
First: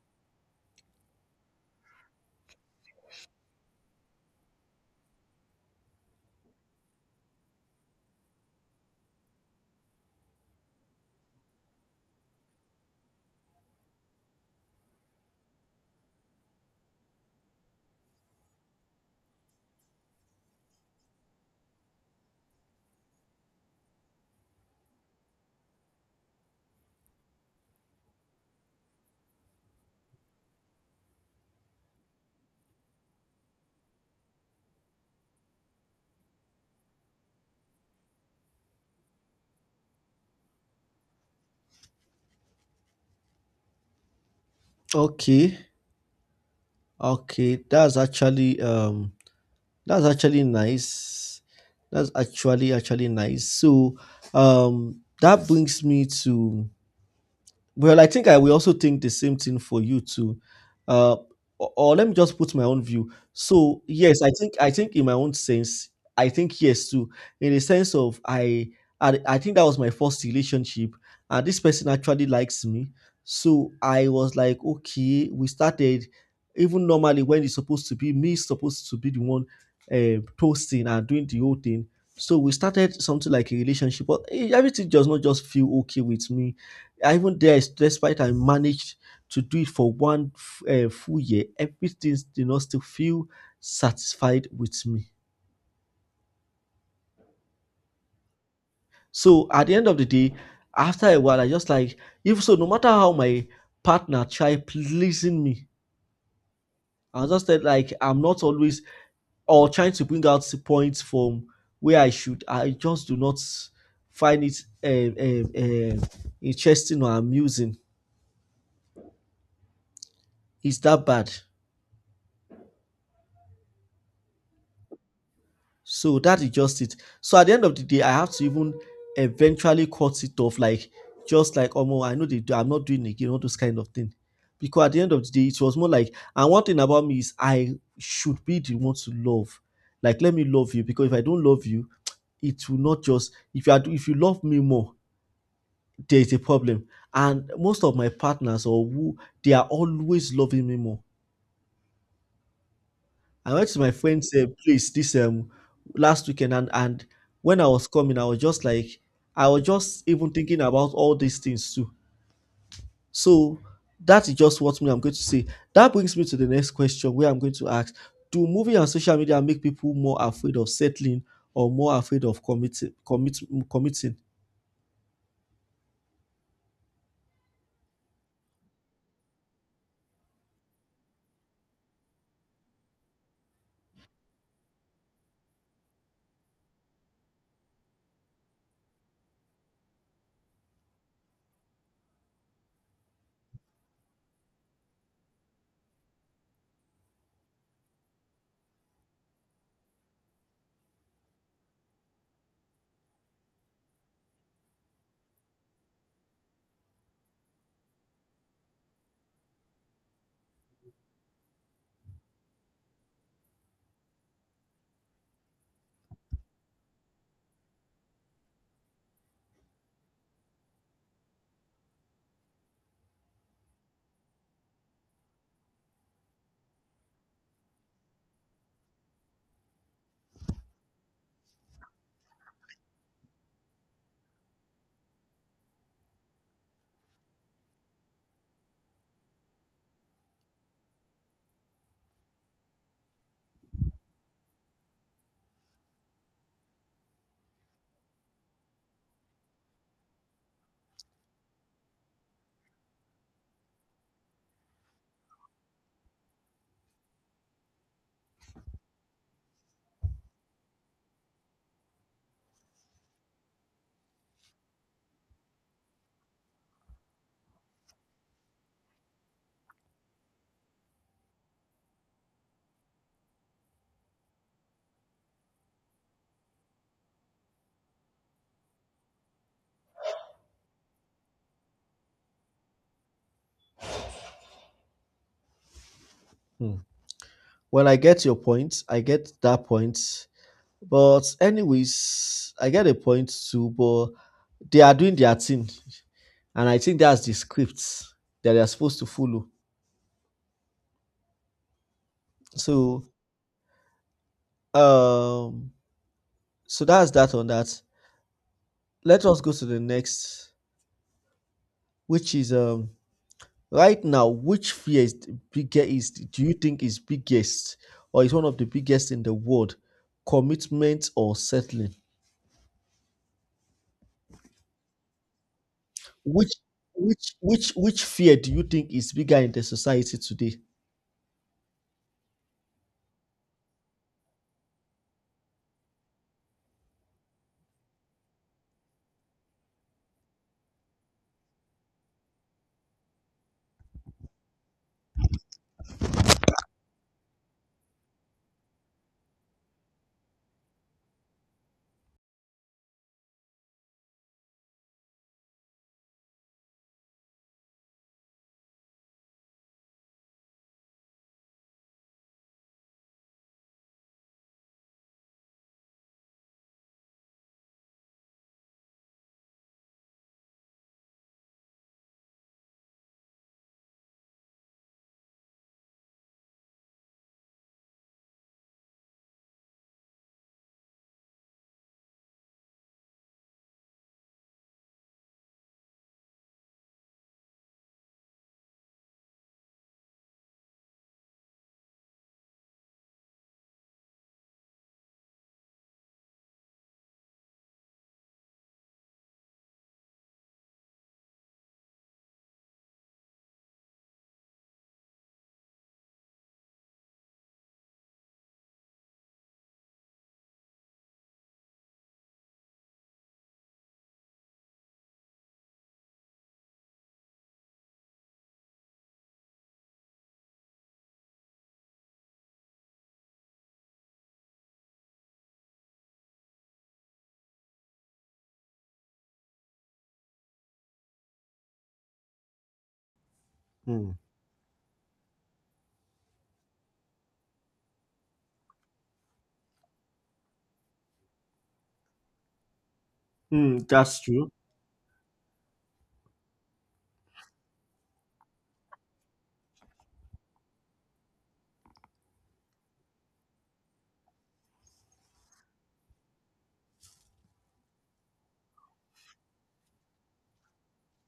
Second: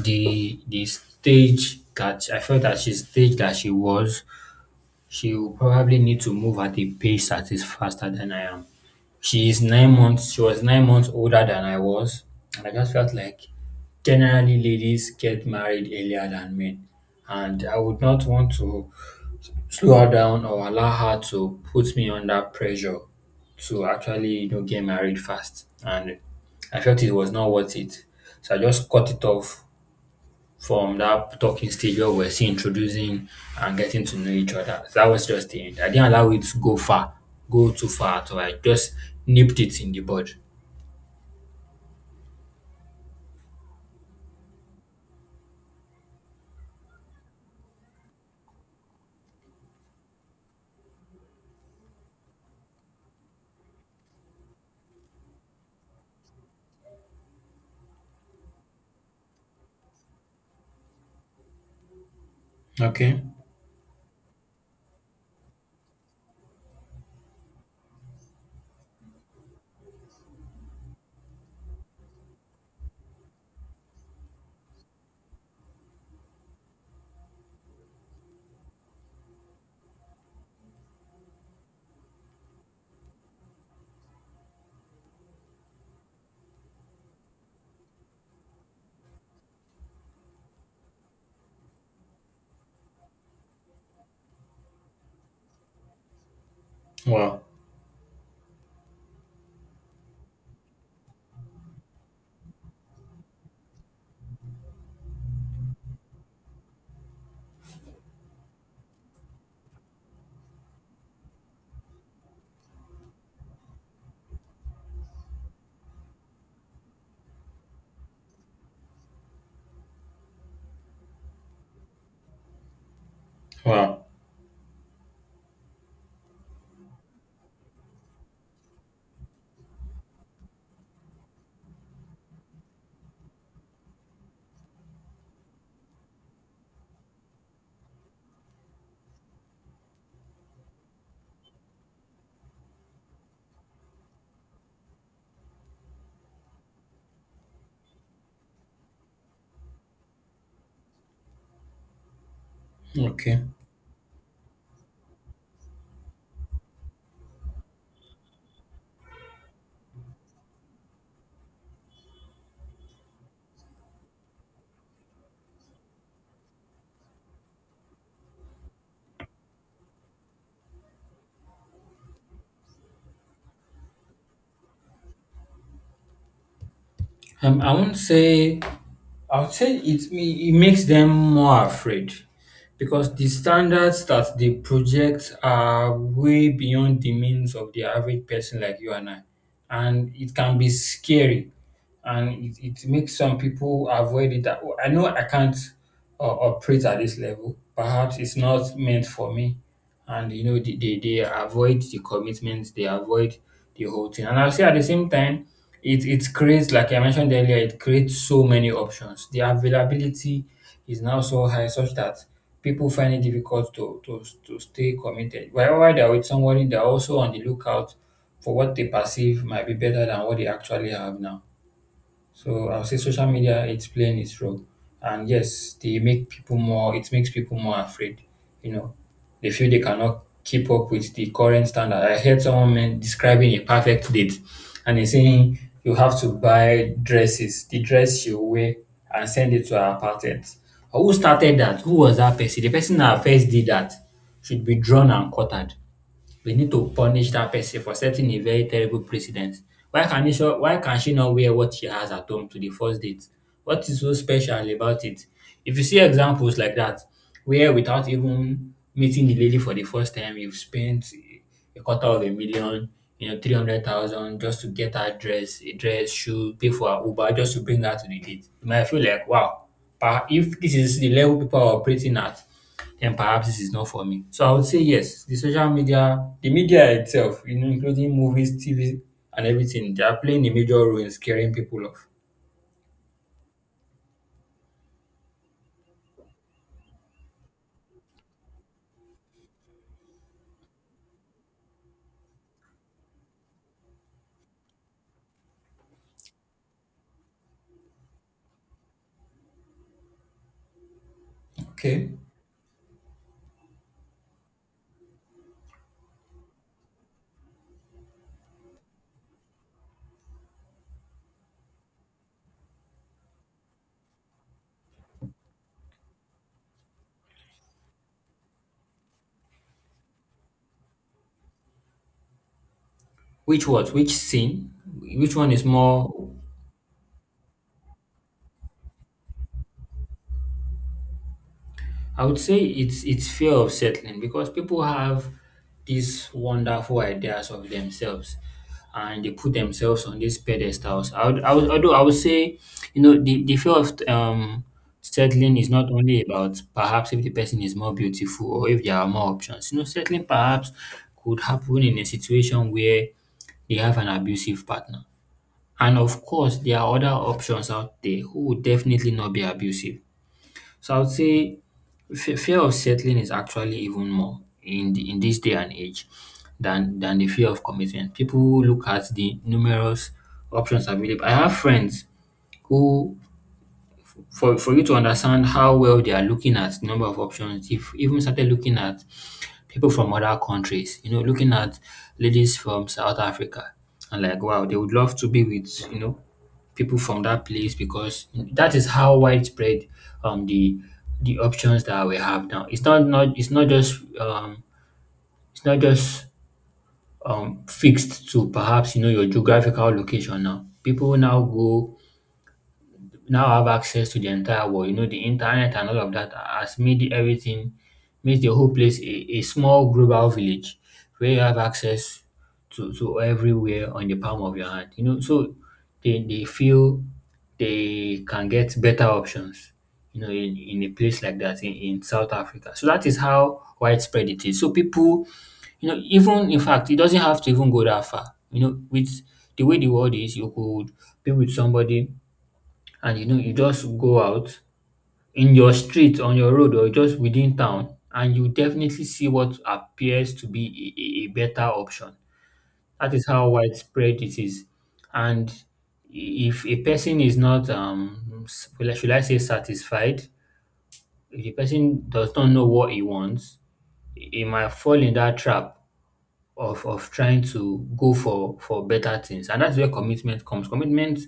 Speaker 2: the the stage that I felt that she's stage that she was she'll probably need to move at a pace that is faster than I am. She is nine months she was nine months older than I was, and I just felt like generally ladies get married earlier than men. And I would not want to slow her down or allow her to put me under pressure to actually, you know, get married fast. And I felt it was not worth it. So I just cut it off from that talking stage where we're still introducing and getting to know each other. So that was just the end. I didn't allow it to go far, go too far at all. I just nipped it in the bud.
Speaker 1: Okay, okay, that's actually um, that's actually nice. That's actually actually nice. So um, that brings me to well, I think I will also think the same thing for you too. Uh, or, or let me just put my own view.
Speaker 2: Okay.
Speaker 1: So yes, I think I think in my own sense, I think yes too. In the sense of I, I, I think that was my first relationship, and this person actually likes me. So I was like, "Okay, we started." Even normally, when it's supposed to be me, supposed to be the one uh, toasting and doing the whole thing. So we started something like a relationship, but eh, everything does not just feel okay with me even there, despite I managed to do it for one uh, full year, everything did not still feel satisfied with me.
Speaker 2: Wow.
Speaker 1: So at the end of the day, after a while, I just like, if so, no matter how my partner try pleasing me, I just said like I'm not always or trying to bring out the points from where I should. I just do not find it um, um, um, interesting or amusing. It's that bad.
Speaker 2: Wow.
Speaker 1: So that is just it. So at the end of the day, I have to even eventually cut it off, like just like, "Oh no, I know they do, I'm not doing it." Again, all those kind of thing. Because at the end of the day, it was more like and one thing about me is I should be the one to love. Like let me love you because if I don't love you, it will not just if you are if you love me more, there is a problem. And most of my partners or who they are always loving me more.
Speaker 2: Okay.
Speaker 1: I went to my friend's uh, place this um last weekend, and and when I was coming, I was just like, I was just even thinking about all these things too. So that is just what me I'm going to say. That brings me to the next question, where I'm going to ask: do movie and social media make people more afraid of settling or more afraid of committing? Commit, committing?
Speaker 2: Um, I won't say. I would say it. It makes them more afraid because the standards that they project are way beyond the means of the average person like you and I, and it can be scary. And it, it makes some people avoid it that, "Oh, I know I can't uh, operate at this level, perhaps it's not meant for me." And you know they, they, they avoid the commitments, they avoid the whole thing. And I'll say at the same time it, it creates, like I mentioned earlier, it creates so many options. The availability is now so high such that people find it difficult to to, to stay committed. while while they're with somebody, they're also on the lookout for what they perceive might be better than what they actually have now. So I'll say social media, it's playing its role, and yes, they make people more. It makes people more afraid. You know, they feel they cannot keep up with the current standard. I heard someone men- describing a perfect date, and he's saying you have to buy dresses, the dress she will wear, and send it to her apartment. Who started that? Who was that person? The person that first did that should be drawn and quartered. We need to punish that person for setting a very terrible precedent. Why can he so why can she not wear what she has at home to the first date? What is so special about it? If you see examples like that, where without even meeting the lady for the first time, you've spent a quarter of a million, you know, three hundred thousand just to get her dress, a dress, shoe, pay for her Uber, just to bring her to the date. You might feel like, wow, but if this is the level people are operating at, then perhaps this is not for me. So I would say yes, the social media, the media itself, you know, including movies, T V, and everything, they are playing a major role in scaring people off.
Speaker 1: Hmm. Well, I get your point. I get that point. But anyways, I get a point too. But they are doing their thing, and I think that's the script that they are supposed to follow.
Speaker 2: Okay.
Speaker 1: So um so that's that on that. Let us go to the next, which is um right now, which fear is the biggest is do you think is biggest or is one of the biggest in the world? Commitment or settling?
Speaker 2: Which what? Which scene? Which one is more?
Speaker 1: Which which which which fear do you think is bigger in the society today?
Speaker 2: I would say it's it's fear of settling because people have these wonderful ideas of themselves and they put themselves on these pedestals. I would, I would, although I would say, you know, the, the fear of um, settling is not only about perhaps if the person is more beautiful or if there are more options. You know, settling perhaps could happen in a situation where they have an abusive partner. And of course, there are other options out there who would definitely not be abusive. So I would say fe- fear of settling is actually even more in the, in this day and age than than the fear of commitment. People look at the numerous options available. I have friends who, for for you to understand how well they are looking at number of options, if even started looking at people from other countries, you know, looking at ladies from South Africa and like, wow, they would love to be with, you know, people from that place because that is how widespread um the the options that we have now. It's not not it's not just um it's not just um fixed to perhaps you know your geographical location now. People now go now have access to the entire world. You know, the internet and all of that has made everything, made the whole place a, a small global village where you have access to, to everywhere on the palm of your hand. You know, so they, they feel they can get better options, you know, in, in a place like that in, in South Africa. So that is how widespread it is. So people, you know, even in fact, it doesn't have to even go that far. You know, with the way the world is, you could be with somebody and you know you just
Speaker 1: Mm.
Speaker 2: go out in your street on your road or just within town and you definitely see what appears to be a, a a better option. That is how
Speaker 1: Mm,
Speaker 2: widespread
Speaker 1: that's
Speaker 2: it
Speaker 1: true.
Speaker 2: is. And if a person is not um s- well, should I say satisfied, if the person does not know what he wants, he might fall in that trap of of trying to go for for better things. And that's where commitment comes commitment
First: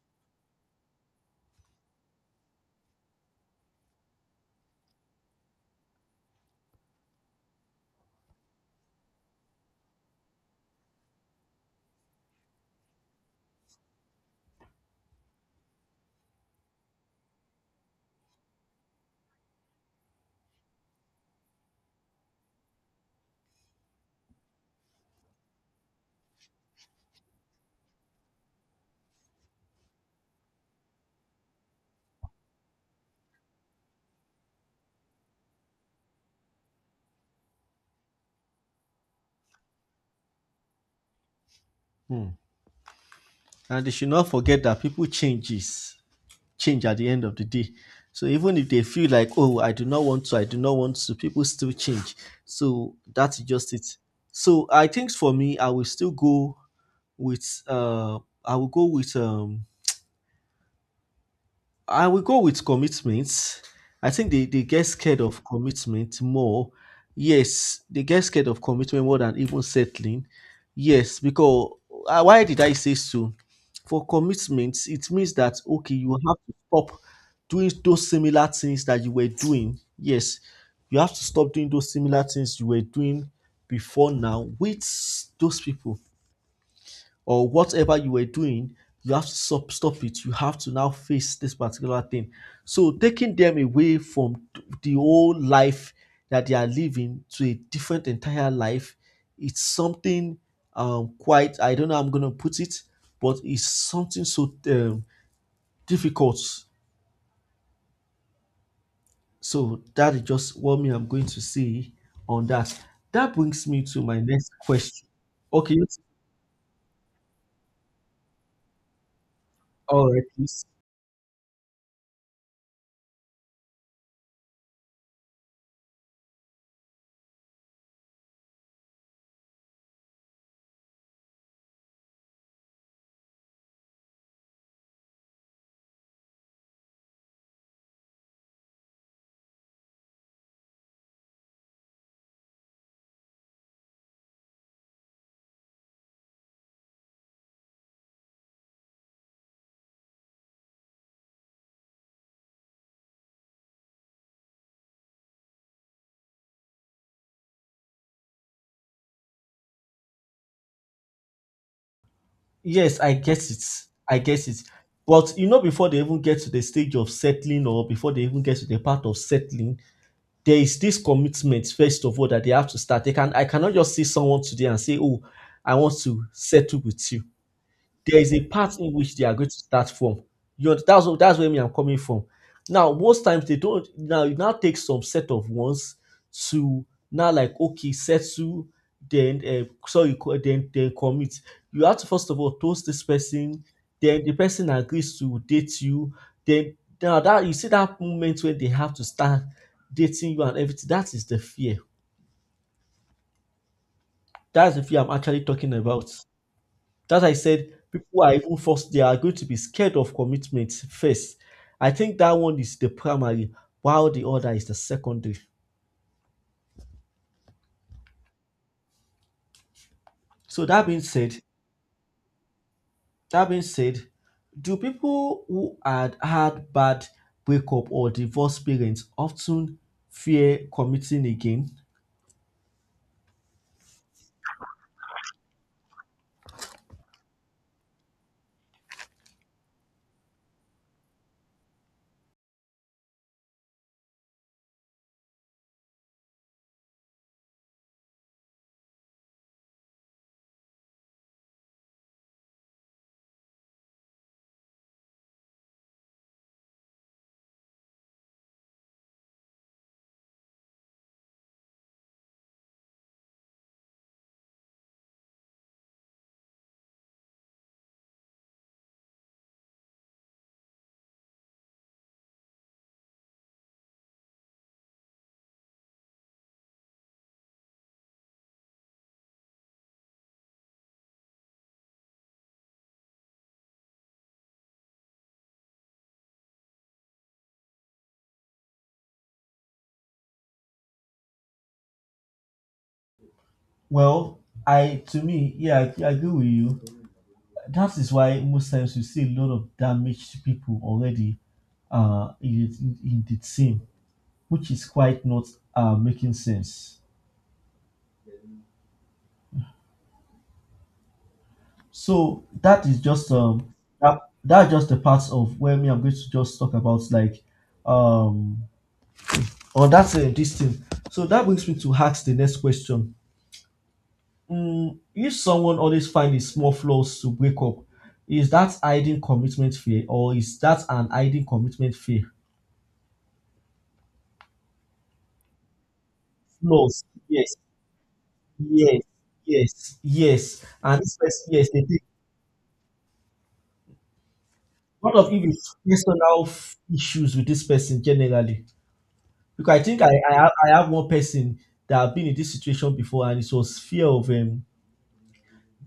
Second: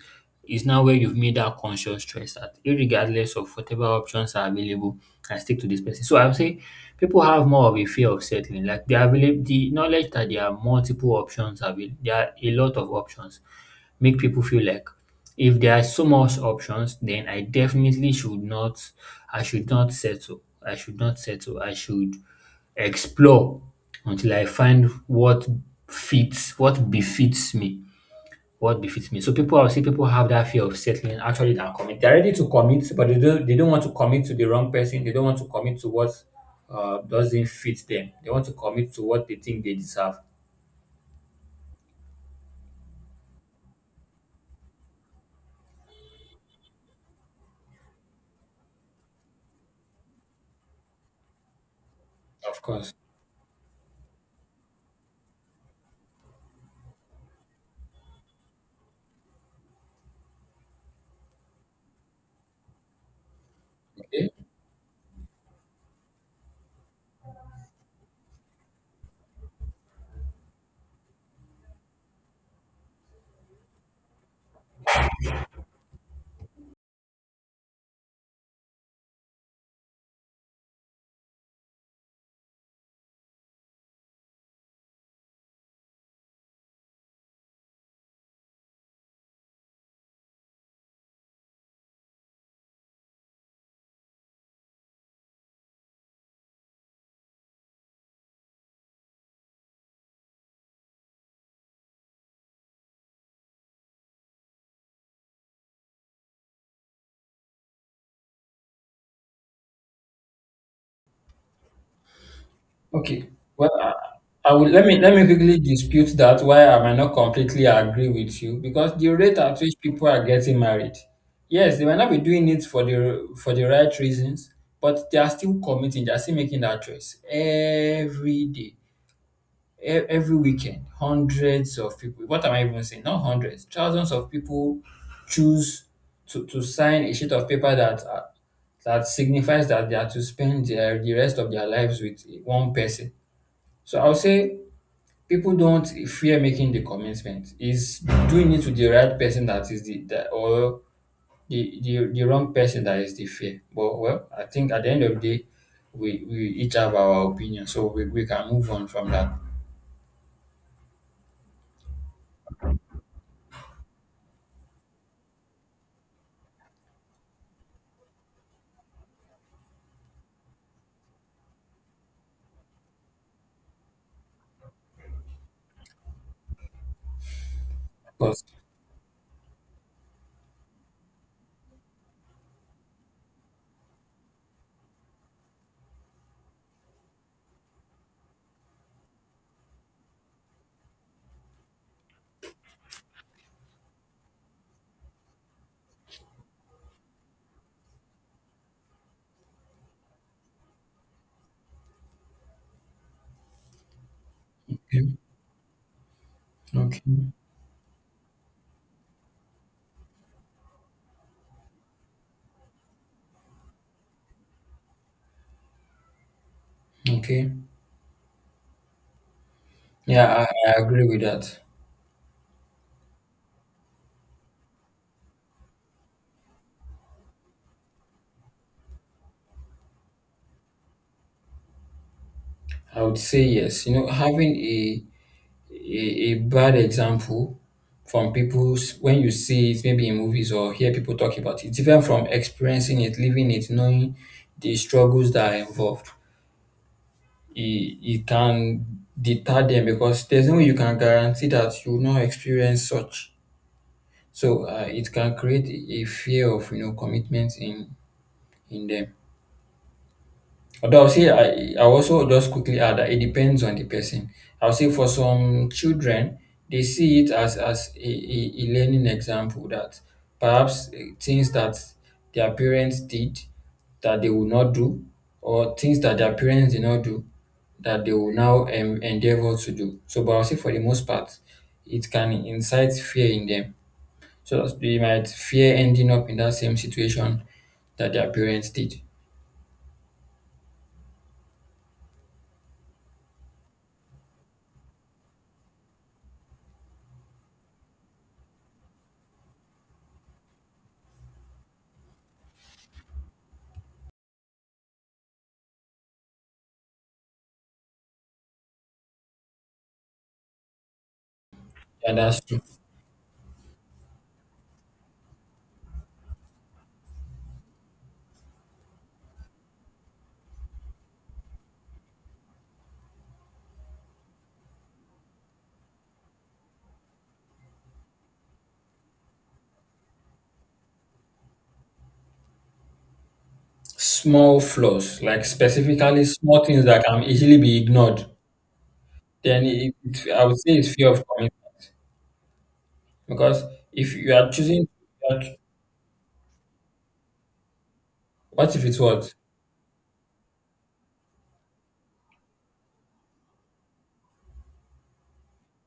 Speaker 2: is now where you've made that conscious choice that irregardless of whatever options are available, I stick to this person. So I would say people have more of a fear of settling. Like they, available the knowledge that there are multiple options available, there are a lot of options, make people feel like if there are so much options, then I definitely should not. I should not settle. I should not settle. I should explore until I find what fits, what befits me. What befits me. So people, I see people have that fear of settling. Actually, than commit. They're ready to commit, but they don't. They don't want to commit to the wrong person. They don't want to commit to what uh, doesn't fit them. They want to commit to what they think they deserve.
Speaker 1: Mm. And they should not forget that people changes. Change at the end of the day. So even if they feel like, "Oh, I do not want to, I do not want to," people still change.
Speaker 2: Of course.
Speaker 1: So that's just it. So I think for me, I will still go with uh I will go with um I will go with commitments. I
Speaker 2: Okay.
Speaker 1: think they, they get scared of commitment more. Yes, they get scared of commitment more than even settling. Yes, because uh, why did I say so? For commitments, it means that okay, you have to stop doing those similar things that you were doing. Yes, you have to stop doing those similar things you were doing before now with those people or whatever you were doing, you have to stop, stop it. You have to now face this particular thing. So taking them away from the old life that they are living to a different entire life, it's something um, quite, I don't know how I'm going to put it, but it's something so um, difficult. So that is just what me I'm going to say on that.
Speaker 2: Okay.
Speaker 1: That brings
Speaker 2: Well,
Speaker 1: me to my next
Speaker 2: I will, let me
Speaker 1: question.
Speaker 2: let me quickly
Speaker 1: Okay,
Speaker 2: dispute that why I might not completely agree with you, because the rate at which people
Speaker 1: all
Speaker 2: are
Speaker 1: right,
Speaker 2: getting
Speaker 1: please.
Speaker 2: married, yes, they might not be doing it for the for the right reasons, but they are still committing, they are still making that choice every day, e- every weekend. Hundreds of people. What am I even saying? Not hundreds, thousands of people choose to to sign a sheet of paper that uh, that signifies that they are to spend their, the rest of their lives with one person. So I'll say people don't fear making the commitment. Is doing it to the right person that is the, that or the, the the wrong person that is the fear. But well, I think at the end of the day, we, we each have our opinion, so we, we can move on from that.
Speaker 1: Yes, I get it. I get it. But you know, before they even get to the stage of settling or before they even get to the part of settling, there is this commitment, first of all, that they have to start. They can I cannot just see someone today and say, "Oh, I want to settle with you." There is a
Speaker 2: But
Speaker 1: part in which they are going to start from. You know, that's what that's where me I'm coming from. Now, most times they don't now it now take some set of ones to now like okay, settle, then uh, sorry, co- then then commit. You have to first of all toast this person, then the person agrees to date you, then now that you see that moment when they have to start dating you and everything, that is the fear. That's the fear
Speaker 2: okay,
Speaker 1: I'm actually talking about.
Speaker 2: okay,
Speaker 1: That I said, people are even forced, they are going to be scared of commitment first. I think that one is the primary, while the other is the secondary.
Speaker 2: okay. Yeah,
Speaker 1: So
Speaker 2: I, I
Speaker 1: that being
Speaker 2: agree with
Speaker 1: said,
Speaker 2: that.
Speaker 1: that being said, do people who had had bad breakup or divorce parents often fear committing again?
Speaker 2: I would say yes. You know, having a a, a bad example from people s- when you see it maybe in movies or hear people talk about it. It's different from experiencing it, living it, knowing the struggles that are involved. It, it can deter them because there's no way you can guarantee that you will not experience such. So uh, it can create a a fear of you know commitment in in them. Although I'll say I I also just quickly add that it depends on the person. I'll say for some children, they see it as as a, a, a learning example that perhaps eh, things that their parents did that they will not do, or things that their parents did not do that they will now um, endeavor to do. So, but I'll say for the most part, it can incite fear in them. So that they might fear ending up in that same situation that their parents did.
Speaker 1: Well, I to me, yeah, I, I agree with you. That is why most times you see a lot of damaged people already uh in, in the team, which is quite not uh, making sense.
Speaker 2: And that's.
Speaker 1: So that is just um that that's just the parts of where me I'm going to just talk about like um on that uh, this thing. So that brings me to ask the next question. Mm, if someone always finds small flaws to break up, is that hiding commitment fear or is that an hiding commitment fear?
Speaker 2: Small flaws, like specifically small things
Speaker 1: Flaws,
Speaker 2: that can easily
Speaker 1: yes,
Speaker 2: be ignored,
Speaker 1: yes,
Speaker 2: then it,
Speaker 1: yes,
Speaker 2: it- I would
Speaker 1: yes.
Speaker 2: say it's
Speaker 1: And
Speaker 2: fear
Speaker 1: this
Speaker 2: of
Speaker 1: person,
Speaker 2: commitment.
Speaker 1: yes, they
Speaker 2: Because if you are choosing,
Speaker 1: what of if
Speaker 2: like,
Speaker 1: it's personal f- issues with this person generally?
Speaker 2: what if it's what?
Speaker 1: Because I think I, I have I have one person that have been in this situation before, and it was fear of um.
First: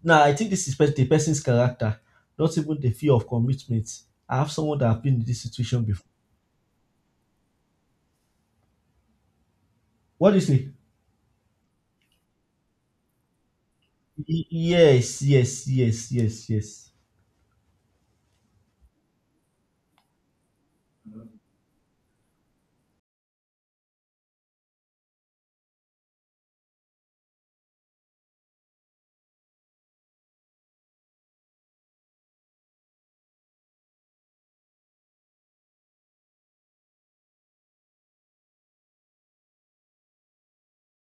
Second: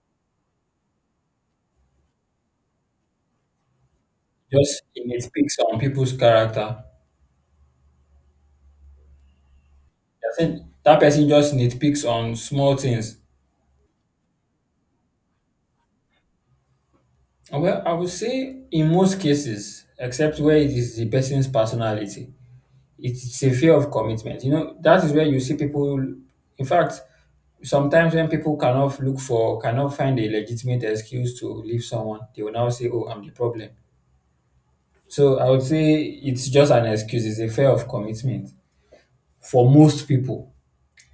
Speaker 1: Now I think this is pers- the person's character, not even the fear of commitment. I have someone
Speaker 2: Just
Speaker 1: that have been in this
Speaker 2: nitpicks on
Speaker 1: situation before.
Speaker 2: people's character.
Speaker 1: What
Speaker 2: You're
Speaker 1: do you
Speaker 2: saying
Speaker 1: say?
Speaker 2: that person just nitpicks on small things.
Speaker 1: Y- Yes, yes, yes, yes, yes.
Speaker 2: Well, I would say in most cases, except where it is the person's personality. It's a fear of commitment. You know, that is where you see people. In fact, sometimes when people cannot look for, cannot find a legitimate excuse to leave someone, they will now say, "Oh, I'm the problem." So I would say it's just an excuse. It's a fear of commitment for most people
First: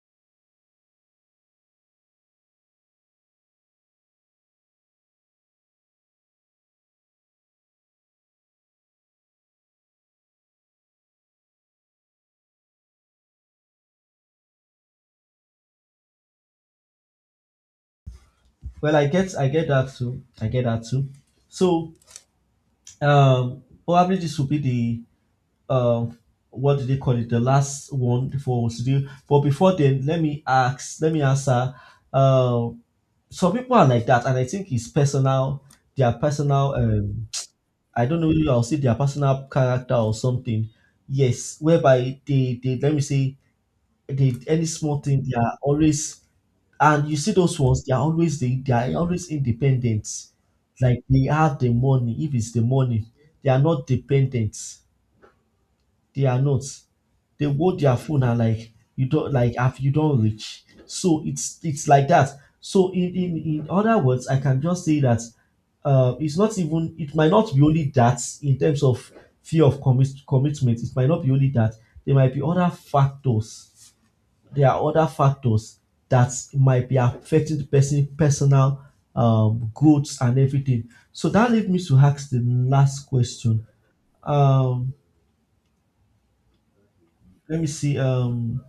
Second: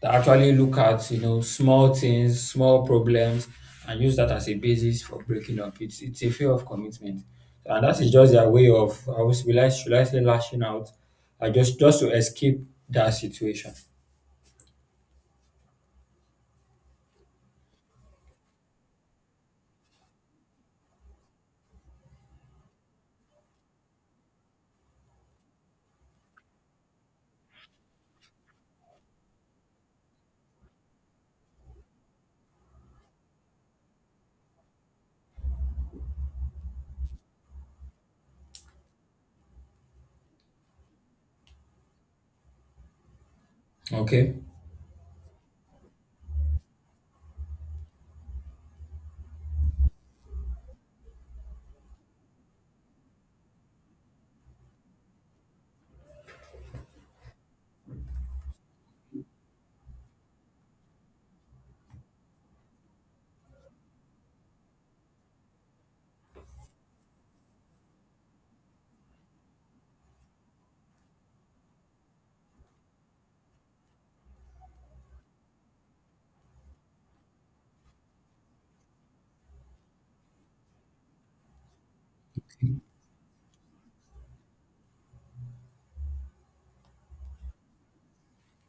Speaker 2: that actually look at you know small things, small problems, and use that as a basis for breaking up. It's it's a fear of commitment, and that is just their way of I was will I should I say lashing out, I just just to escape that situation.
Speaker 1: Well, I get I get that too. I get that too. So um, probably this will be the uh, what did they call it? The last one for us to do. But before then, let me ask, let me answer. Uh, some people are like that, and I think it's personal. Their personal, um, I don't know. I'll say their personal character or something. Yes, whereby they, they let me say,
Speaker 2: Okay.
Speaker 1: they any small thing they are always and you see those ones they are always they, they are always independent like they have the money if it's the money they are not dependent they are not. They hold their phone and like you don't like have you don't reach. So it's it's like that. So in in, in other words, I can just say that uh, it's not even it might not be only that in terms of fear of commit, commitment. It might not be only that. There might be other factors. There are other factors that might be affecting the person personal um, growth and everything. So that leads me to ask the last question. Um, let me see. Um,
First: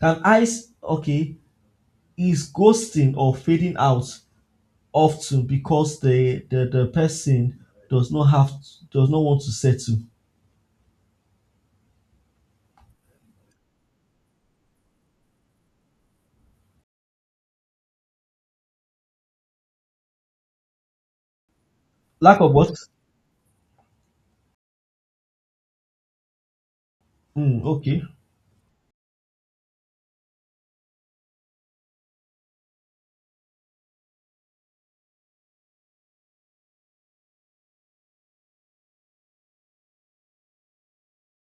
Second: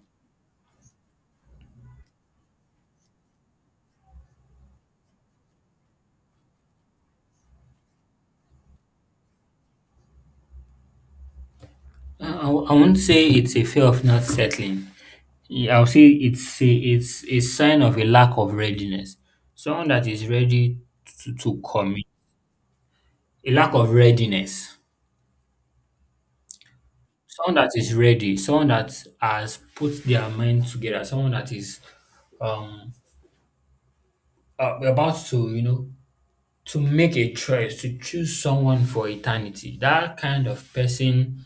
Speaker 1: Can eyes okay is ghosting or fading out often because the the, the person does not have does not want to settle?
Speaker 2: I, I I won't say it's a fear of not settling. Yeah, I'll say it's a, it's a sign of a lack of readiness. Someone that is ready to, to commit,
Speaker 1: Lack of what?
Speaker 2: a lack of readiness. Someone
Speaker 1: Hmm.
Speaker 2: that is
Speaker 1: Okay.
Speaker 2: ready, someone that has put their mind together, someone that is um uh, about to, you know, to make a choice, to choose someone for eternity. That kind of person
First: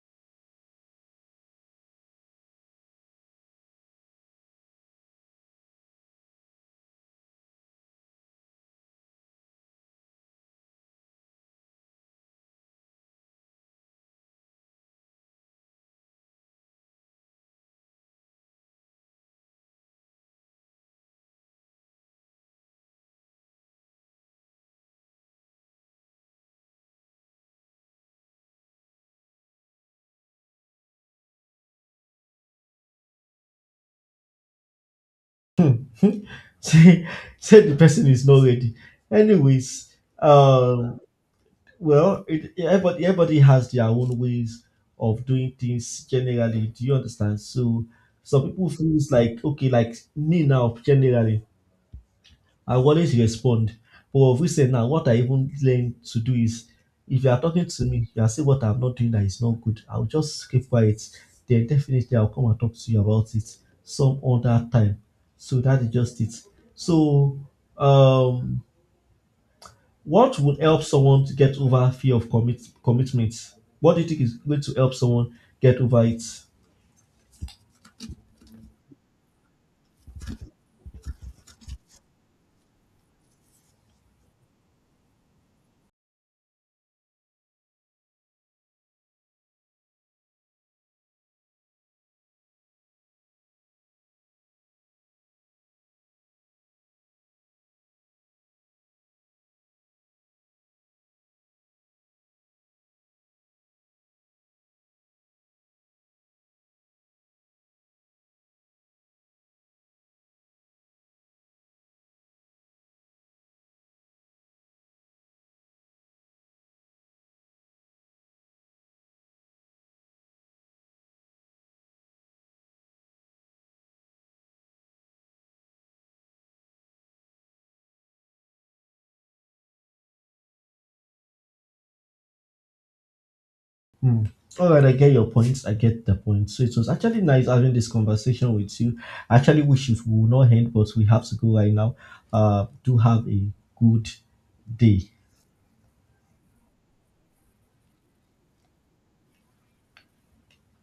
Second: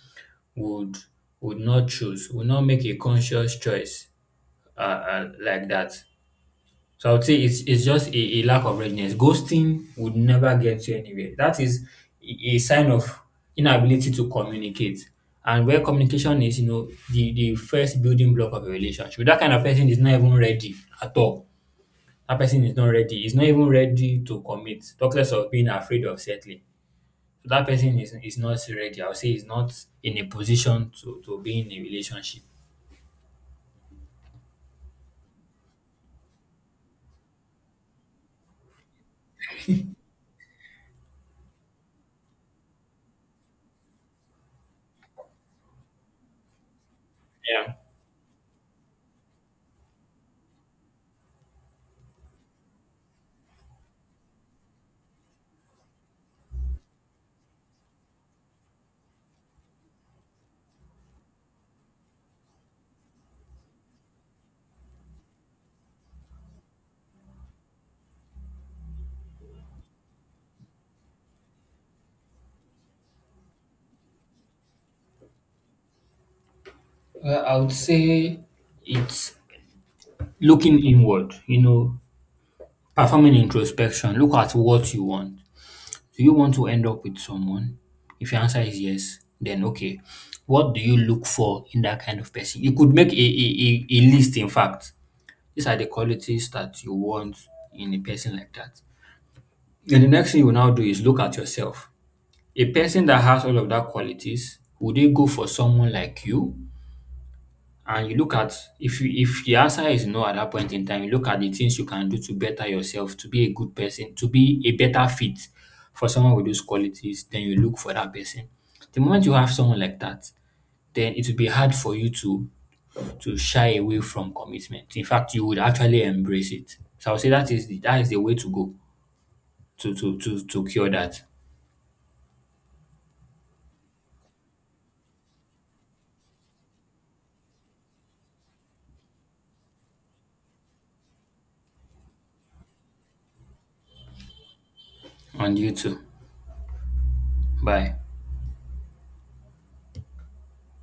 Speaker 2: would would not choose, would not make a conscious choice uh, uh, like that. So I would say it's it's just a, a lack of readiness. Ghosting would never get you anywhere. That is a a sign of inability to communicate. And where communication is, you know, the, the first building block of a relationship. That kind of person is not even ready at all. That person is not ready. Is not even ready to commit. Talk less of being afraid of settling. So that person is, is not ready. I would say is not in a position to, to be in a relationship.
Speaker 1: Say say the person is not ready. Anyways, um well it everybody everybody has their own ways of doing things generally. Do you understand?
Speaker 2: Yeah.
Speaker 1: So some people feels like okay, like me now generally. I will always respond. But of recent now, what I even learned to do is if you are talking to me, you are saying what I'm not doing that is not good, I'll just keep quiet. Then definitely I'll come and talk to you about it some other time. So that is just it. So um what would help someone to get over fear of commit commitment? What do you think is going to help someone get over it?
Speaker 2: Well, I would say it's looking inward. You know, performing introspection, look at what you want. Do you want to end up with someone? If your answer is yes, then okay. What do you look for in that kind of person? You could make a, a, a, a list, in fact. These are the qualities that you want in a person like that. Then the next thing you will now do is look at yourself. A person that has all of that qualities, would they go for someone like you? And you look at if you, if the answer is no at that point in time, you look at the things you can do to better yourself, to be a good person, to be a better fit for someone with those qualities, then you look for that person. The moment you have someone like that, then it will be hard for you to to shy away from commitment. In fact, you would actually embrace it. So I would say that is the, that is the way to go to to to to cure that.
Speaker 1: Hmm. All right, I get your points. I get the points. So it was actually nice having this conversation with you. I actually wish it would not end, but we have to go right now. Uh, do have a good day.
Speaker 2: And you too. Bye.